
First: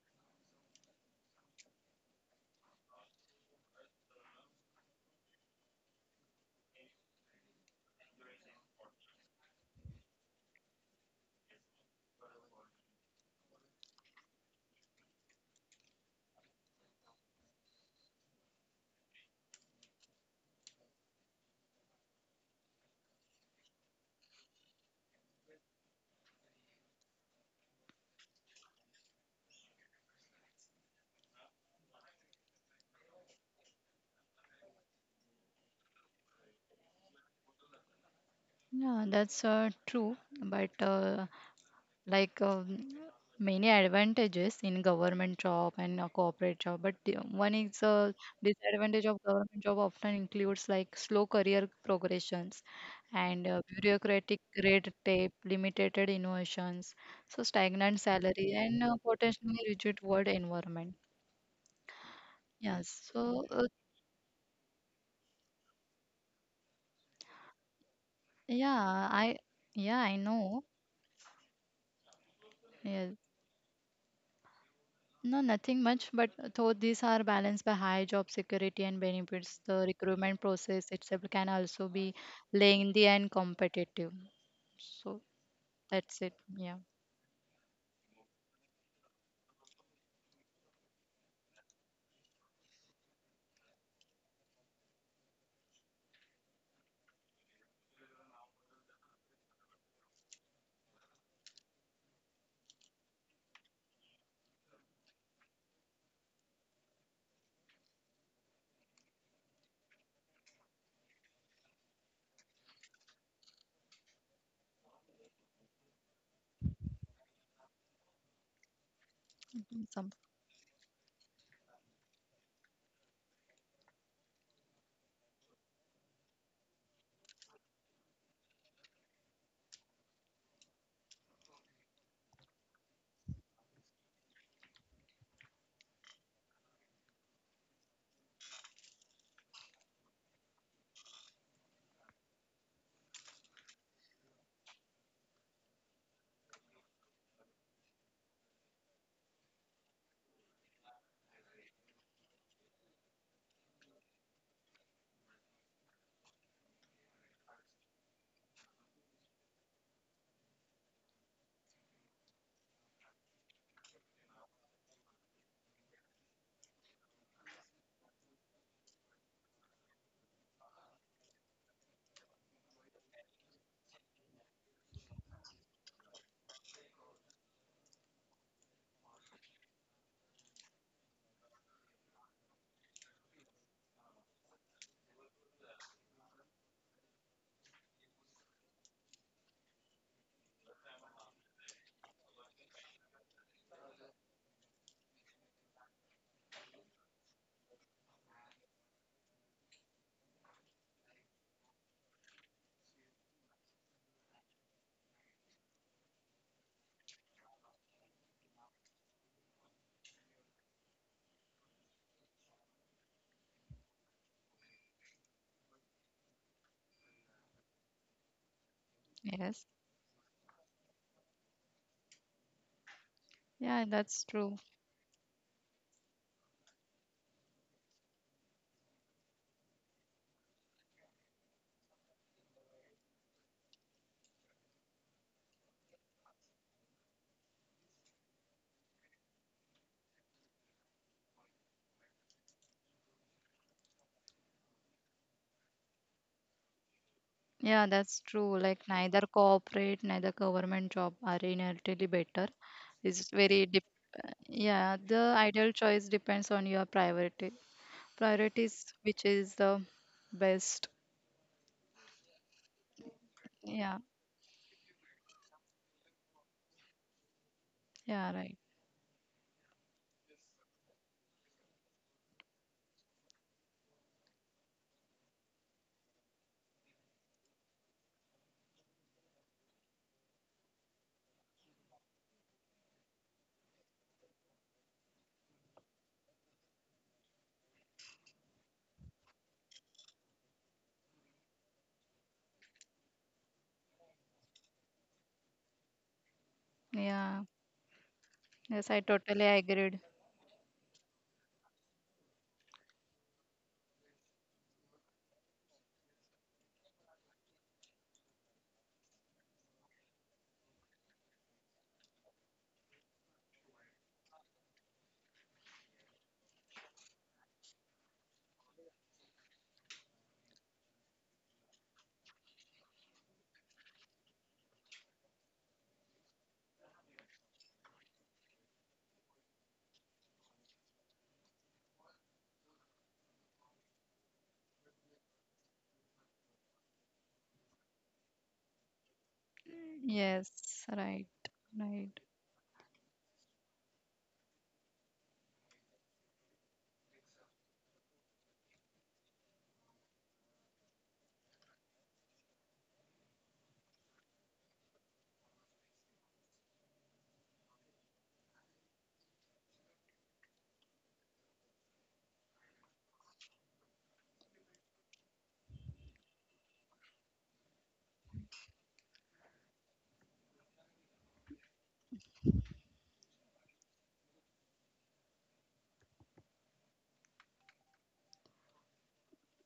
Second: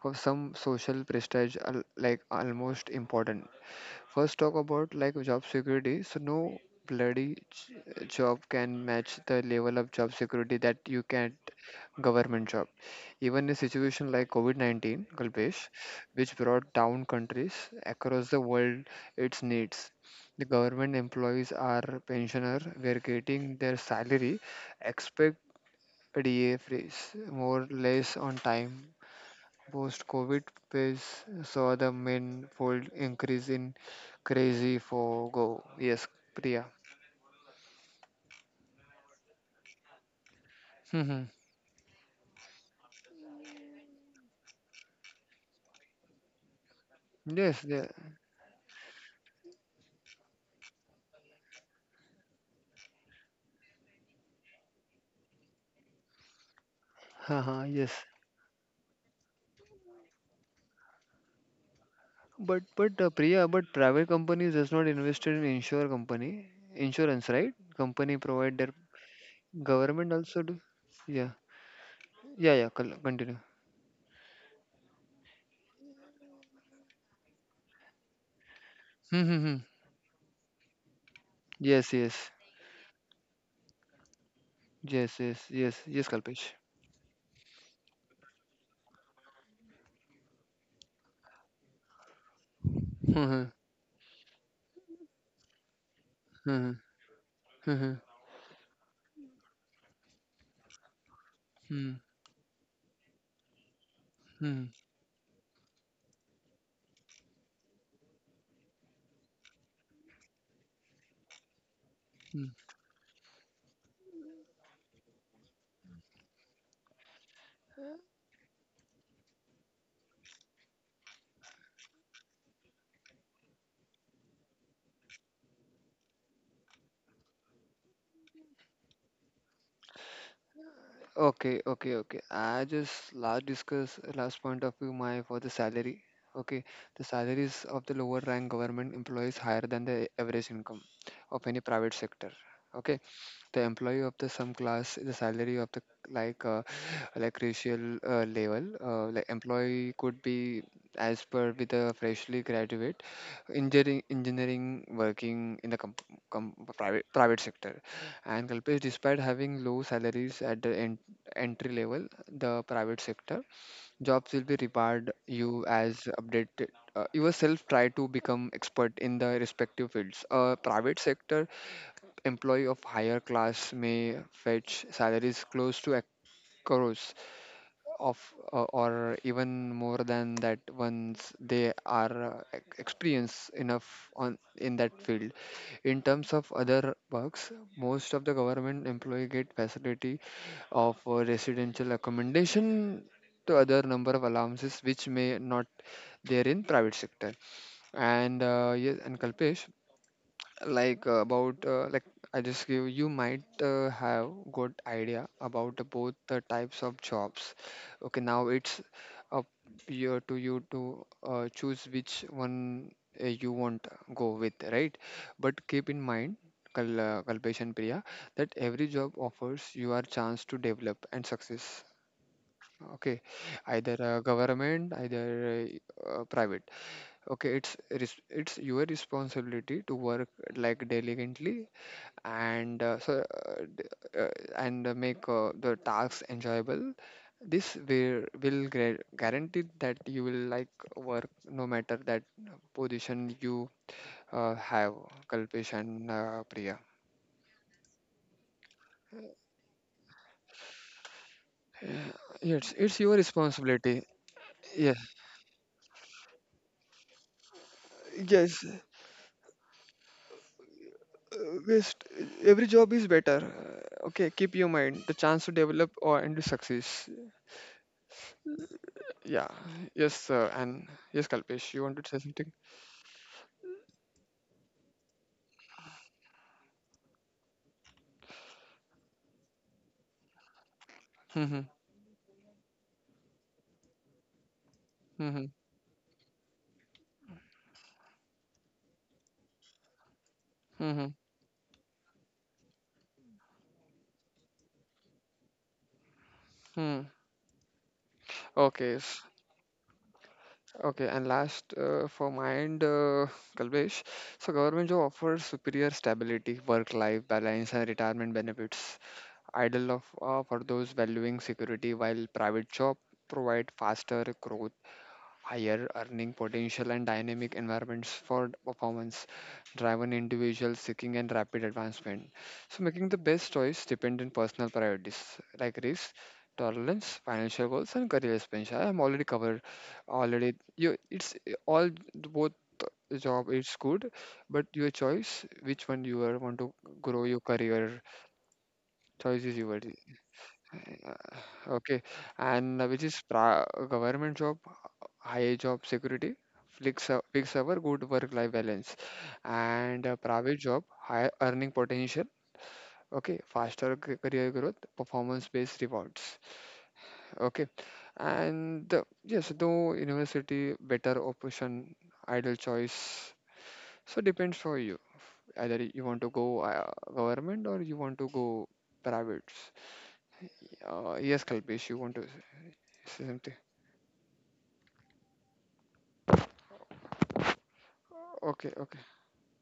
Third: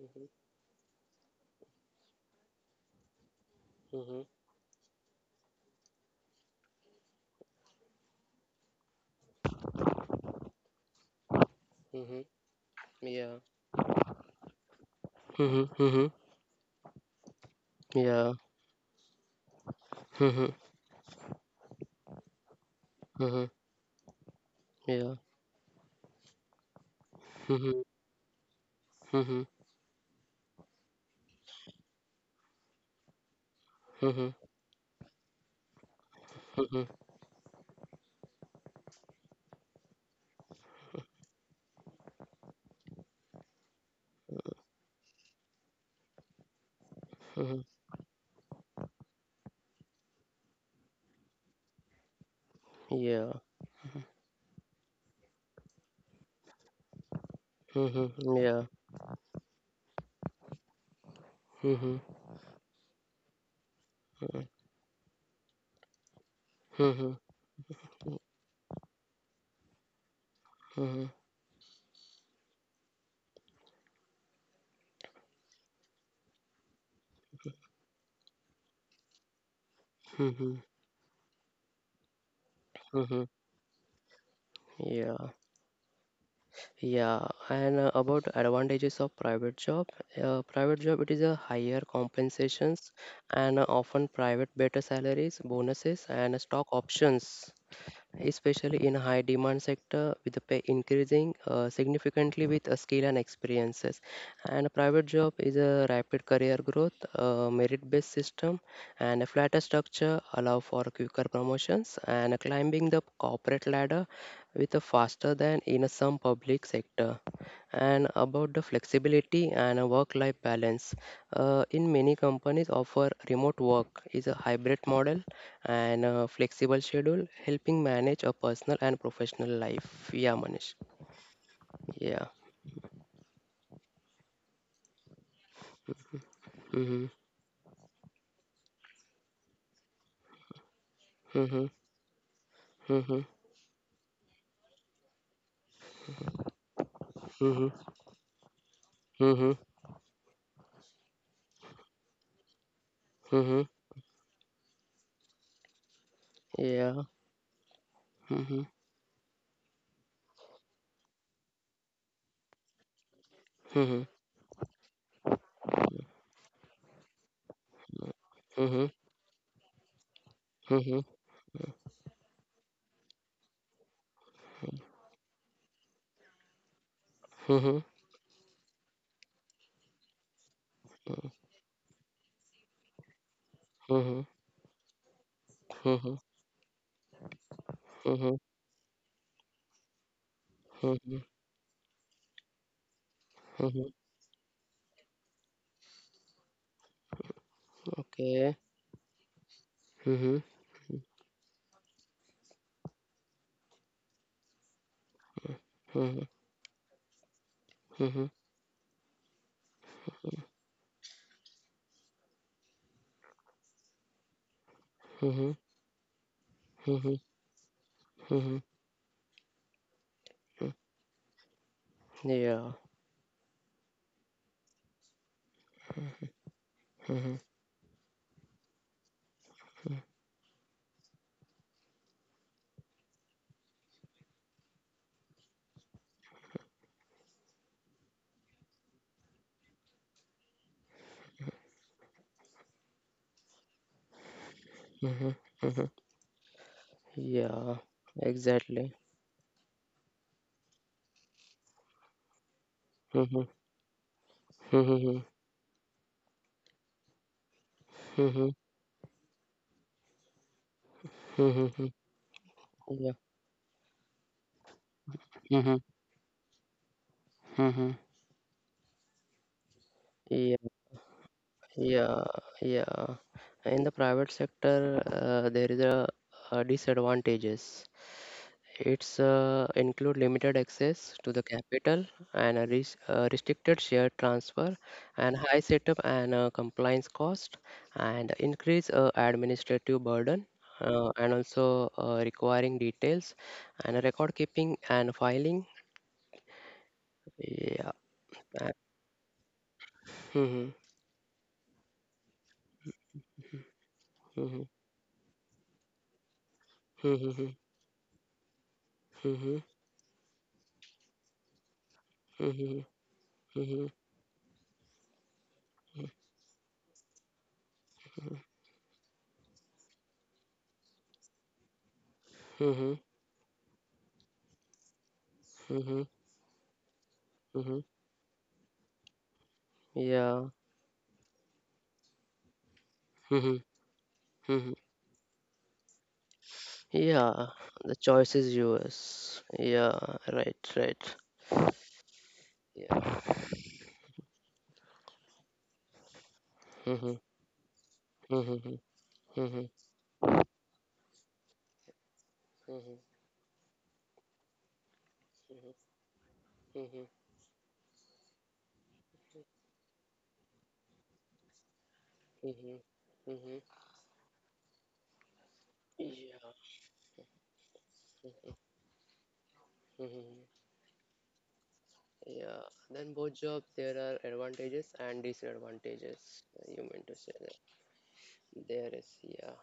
Speaker 2: For some social prestige, like almost important.
Speaker 1: hmm
Speaker 2: First, talk about like job security. So no job can match the level of job security that you can
Speaker 1: hmm.
Speaker 2: government job.
Speaker 1: Yeah.
Speaker 2: Even a situation like COVID-19,
Speaker 1: Hmm
Speaker 2: Kalpesh,
Speaker 1: hmm.
Speaker 2: which brought down countries across
Speaker 1: Yeah.
Speaker 2: the world its needs.
Speaker 1: Hmm
Speaker 2: The
Speaker 1: hmm.
Speaker 2: government employees are pensioner were getting their salary,
Speaker 1: Yeah.
Speaker 2: expect a D A freeze,
Speaker 1: Hmm
Speaker 2: more or
Speaker 1: hmm
Speaker 2: less on time.
Speaker 1: hmm
Speaker 2: Post-COVID pace saw the manifold increase in crazy for go. Yes, Priya.
Speaker 1: hmm
Speaker 3: yeah, that's true. But
Speaker 2: Mhm.
Speaker 3: like many advantages in government job and a corporate job, but one
Speaker 1: hmm.
Speaker 2: Yes,
Speaker 3: is
Speaker 2: yeah.
Speaker 3: a disadvantage of government job often includes like slow career progressions
Speaker 1: Yeah.
Speaker 3: and bureaucratic red tape limited innovations, so
Speaker 2: Haha, yes.
Speaker 3: stagnant
Speaker 1: Mhm.
Speaker 3: salary
Speaker 1: Yeah.
Speaker 3: and potentially rigid work environment.
Speaker 1: Mhm.
Speaker 2: But
Speaker 3: Yes. So
Speaker 2: Priya, but private
Speaker 1: Mhm.
Speaker 2: companies does not invest in insure company
Speaker 1: Mhm.
Speaker 2: insurance, right? Company provide their
Speaker 3: yeah, I
Speaker 2: government also do.
Speaker 3: know
Speaker 1: Mhm.
Speaker 2: Yeah,
Speaker 3: yes.
Speaker 2: Continue.
Speaker 3: No, nothing much, but though these are balanced by high job security and
Speaker 2: Hmm, hmm, hmm.
Speaker 3: benefits, the recruitment
Speaker 1: Mhm.
Speaker 3: process itself can also
Speaker 2: Yes,
Speaker 3: be
Speaker 2: yes,
Speaker 3: lengthy
Speaker 1: Mhm.
Speaker 3: and competitive.
Speaker 2: yes,
Speaker 3: So
Speaker 1: Yeah.
Speaker 2: yes, yes, yes,
Speaker 3: that's it.
Speaker 2: Kalpesh.
Speaker 3: Yeah.
Speaker 1: Yeah. And about advantages of private job it is a higher compensations
Speaker 2: Hmm,
Speaker 1: and often private better salaries, bonuses, and stock
Speaker 2: hmm,
Speaker 1: options,
Speaker 2: hmm, hmm,
Speaker 1: especially in high demand sector with the pay increasing
Speaker 2: hmm,
Speaker 1: significantly with skill and experiences
Speaker 2: hmm,
Speaker 1: and private job is a rapid career growth merit based system and a flatter structure allow for quicker promotions and
Speaker 2: hmm.
Speaker 1: climbing the corporate ladder with a faster than in a some public sector and about the flexibility and a
Speaker 3: Mhm. Some.
Speaker 1: work-life balance. In many companies offer remote work is a hybrid model and a flexible schedule, helping manage a personal and professional life. Yeah, Manish.
Speaker 2: Okay, okay, okay.
Speaker 1: Yeah.
Speaker 2: I just last discuss last point of view my for the salary. Okay, the
Speaker 1: Mm-hmm.
Speaker 2: salaries of the lower rank government employees higher than the average income of any
Speaker 1: Mm-hmm.
Speaker 2: private sector. Okay,
Speaker 1: Mm-hmm.
Speaker 2: the employee of the some class the salary of the like uh, like
Speaker 1: Mm-hmm.
Speaker 2: racial level like
Speaker 1: Mm-hmm.
Speaker 2: employee could be as per with a freshly graduate
Speaker 1: Mm-hmm.
Speaker 2: engineering working in the
Speaker 1: Yeah.
Speaker 2: private sector. And
Speaker 1: Mm-hmm.
Speaker 2: Kalpesh, despite having low salaries at the entry level, the private sector
Speaker 1: Mm-hmm.
Speaker 2: jobs will be reward you as updated, yourself try to become
Speaker 1: Mm-hmm.
Speaker 2: expert in the respective fields. Private
Speaker 1: Mm-hmm.
Speaker 2: sector employee of higher class may fetch salaries close to a crores
Speaker 1: Mm-hmm. Mm-hmm.
Speaker 2: of or even more than that once they are experienced enough on in that field. In
Speaker 1: Mm-hmm.
Speaker 2: terms of other perks, most of the
Speaker 1: Mm-hmm.
Speaker 2: government employee get facility of
Speaker 1: Mm-hmm.
Speaker 2: residential accommodation to other
Speaker 1: Mm-hmm.
Speaker 2: number of allowances which may not there in private sector. And
Speaker 1: Okay.
Speaker 2: yes, and Kalpesh,
Speaker 1: Mm-hmm.
Speaker 2: like about like I just give you might have good idea about the both
Speaker 1: Mm-hmm.
Speaker 2: the types of jobs. Okay,
Speaker 1: Mm-hmm.
Speaker 2: now it's up here to you to choose which one you want go with, right?
Speaker 1: Mm-hmm.
Speaker 2: But keep in mind,
Speaker 1: Mm-hmm.
Speaker 2: Kalpesh and Priya, that every job offers
Speaker 3: Yes.
Speaker 2: you a chance to
Speaker 1: Mm-hmm.
Speaker 2: develop and success.
Speaker 1: Yeah.
Speaker 2: Okay,
Speaker 3: Yeah,
Speaker 2: either
Speaker 3: that's true.
Speaker 2: government either private.
Speaker 1: Mm-hmm.
Speaker 2: Okay, it's it's your responsibility to work like diligently and uh, d- uh, make the tasks enjoyable. This will guarantee that you will like work no matter that position you have,
Speaker 1: Mm-hmm.
Speaker 2: Kalpesh
Speaker 1: Mm-hmm.
Speaker 2: and Priya.
Speaker 1: Yeah.
Speaker 3: Yeah, that's true. Like
Speaker 1: Exactly.
Speaker 3: neither corporate, neither government job are inherently better.
Speaker 2: Yeah, it's your
Speaker 3: It's
Speaker 1: Mm-hmm.
Speaker 3: very dep
Speaker 2: responsibility.
Speaker 3: Yeah,
Speaker 2: Yes.
Speaker 1: Mm-hmm.
Speaker 3: the ideal choice depends on your priority
Speaker 1: Mm-hmm.
Speaker 2: Yes,
Speaker 3: priorities, which is the best.
Speaker 1: Mm-hmm. Mm-hmm.
Speaker 2: best. Every job is
Speaker 1: Yeah.
Speaker 2: better.
Speaker 3: Yeah,
Speaker 2: Okay, keep your mind the chance to
Speaker 1: Mm-hmm.
Speaker 2: develop or and to success.
Speaker 1: Mm-hmm.
Speaker 3: yeah, right.
Speaker 2: Yeah. Yes,
Speaker 1: Yeah,
Speaker 2: and yes, Kalpesh, you wanted to say
Speaker 1: yeah,
Speaker 2: something?
Speaker 1: yeah. In the private sector, a disadvantages. It's include limited access to the
Speaker 2: hmm
Speaker 1: capital and a res restricted share transfer and
Speaker 2: hmm
Speaker 1: high setup and compliance cost and increase administrative burden
Speaker 2: hmm
Speaker 1: and also requiring details and record keeping and filing.
Speaker 2: Hmm.
Speaker 3: Yeah.
Speaker 1: Yeah.
Speaker 3: Yes,
Speaker 2: Okay.
Speaker 3: I totally agreed.
Speaker 1: Mm-hmm.
Speaker 2: Okay. And last for my end, Kalpesh. So
Speaker 1: Mm-hmm.
Speaker 2: government job offers superior stability, work-life
Speaker 1: Mm-hmm.
Speaker 2: balance, and retirement benefits. Ideal of for those valuing security, while private
Speaker 1: Mm-hmm.
Speaker 2: job provide
Speaker 1: Mhm,
Speaker 2: faster growth, higher earning potential and dynamic environments
Speaker 1: mhm,
Speaker 2: for performance driven individuals seeking and rapid advancement. So
Speaker 1: mhm,
Speaker 2: making the best choice depends on personal priorities like
Speaker 1: mhm,
Speaker 2: risk, tolerance, financial
Speaker 1: mhm.
Speaker 2: goals and career expansion. I am already covered,
Speaker 1: Yeah.
Speaker 2: already you it's all both job
Speaker 1: Mhm,
Speaker 2: it's good, but
Speaker 1: mhm.
Speaker 2: your choice which one you are want to grow your
Speaker 1: Yeah, the
Speaker 2: career.
Speaker 1: choice is yours.
Speaker 2: Choice is yours.
Speaker 1: Yeah,
Speaker 3: Yes,
Speaker 1: right, right.
Speaker 3: right,
Speaker 2: Okay.
Speaker 3: right.
Speaker 2: And
Speaker 1: Yeah.
Speaker 2: which is pra government job, high job security,
Speaker 1: Mhm,
Speaker 2: fixed hour, good work-life
Speaker 1: mhm, mhm,
Speaker 2: balance,
Speaker 1: mhm,
Speaker 2: and private job, high earning potential. Okay, career growth, performance-based rewards.
Speaker 1: mhm,
Speaker 2: Okay, and yes, though university better option, ideal
Speaker 1: mhm,
Speaker 2: choice.
Speaker 1: mhm.
Speaker 2: So depends for you. Either you want to
Speaker 1: Yeah.
Speaker 2: go government or you want to go private.
Speaker 1: Mhm.
Speaker 2: Yes, Kalpesh, you want to
Speaker 1: Yeah. Then
Speaker 2: say
Speaker 1: both
Speaker 2: something?
Speaker 1: job there are advantages and disadvantages. You mean to say that
Speaker 2: Okay,
Speaker 1: there
Speaker 2: okay.
Speaker 1: is, yeah.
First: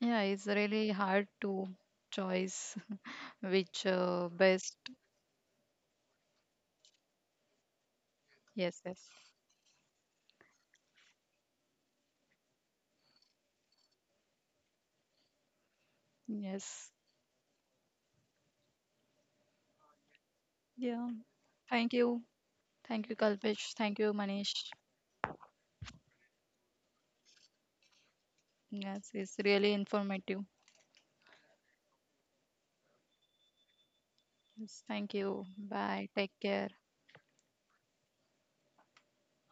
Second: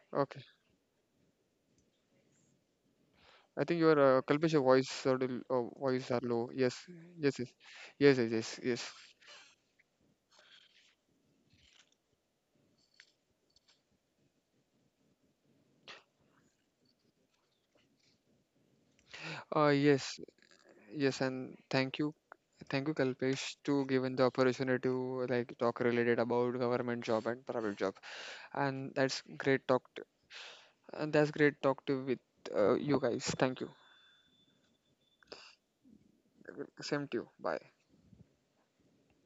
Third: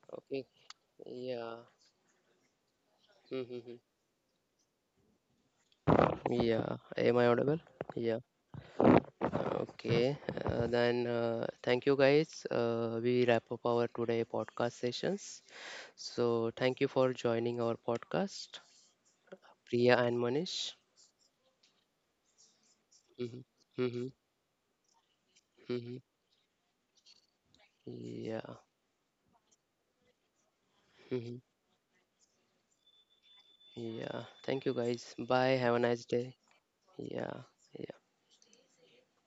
Speaker 3: Yeah,
Speaker 2: Okay.
Speaker 1: Okay.
Speaker 3: it's really hard
Speaker 1: Yeah.
Speaker 3: to choose
Speaker 1: Mhm,
Speaker 2: I
Speaker 1: mhm.
Speaker 2: think
Speaker 3: which
Speaker 2: your Kalpesh, your
Speaker 3: best.
Speaker 2: voice are voice are low. Yes,
Speaker 1: Yeah. Am I
Speaker 2: yes, yes,
Speaker 1: audible?
Speaker 2: yes,
Speaker 1: Yeah.
Speaker 2: yes, yes,
Speaker 3: Yes,
Speaker 2: yes.
Speaker 3: yes,
Speaker 1: Okay, then thank you guys. We wrap up our today podcast sessions. So thank you
Speaker 3: yes.
Speaker 1: for joining our podcast, Priya and
Speaker 2: Yes,
Speaker 1: Manish.
Speaker 3: Yeah.
Speaker 2: yes, and
Speaker 3: Thank you.
Speaker 2: thank you,
Speaker 3: Thank you,
Speaker 1: Hmm
Speaker 2: Kalpesh,
Speaker 3: Kalpesh.
Speaker 2: to
Speaker 3: Thank
Speaker 1: hmm
Speaker 3: you,
Speaker 2: given the
Speaker 3: Manish.
Speaker 2: opportunity to like talk
Speaker 1: hmm.
Speaker 2: related about government job and private job,
Speaker 1: Yeah.
Speaker 2: and
Speaker 3: Yes,
Speaker 2: that's
Speaker 3: it's
Speaker 2: great
Speaker 3: really
Speaker 2: talk. To,
Speaker 3: informative.
Speaker 2: and that's
Speaker 1: Hmm.
Speaker 2: great talk to with you guys. Thank you.
Speaker 1: Yeah. Thank you
Speaker 3: Yes, thank
Speaker 1: guys.
Speaker 3: you.
Speaker 1: Bye. Have a
Speaker 3: Bye.
Speaker 1: nice
Speaker 3: Take
Speaker 1: day.
Speaker 3: care.
Speaker 2: Same to you.
Speaker 1: Yeah.
Speaker 2: Bye.
Speaker 1: Yeah.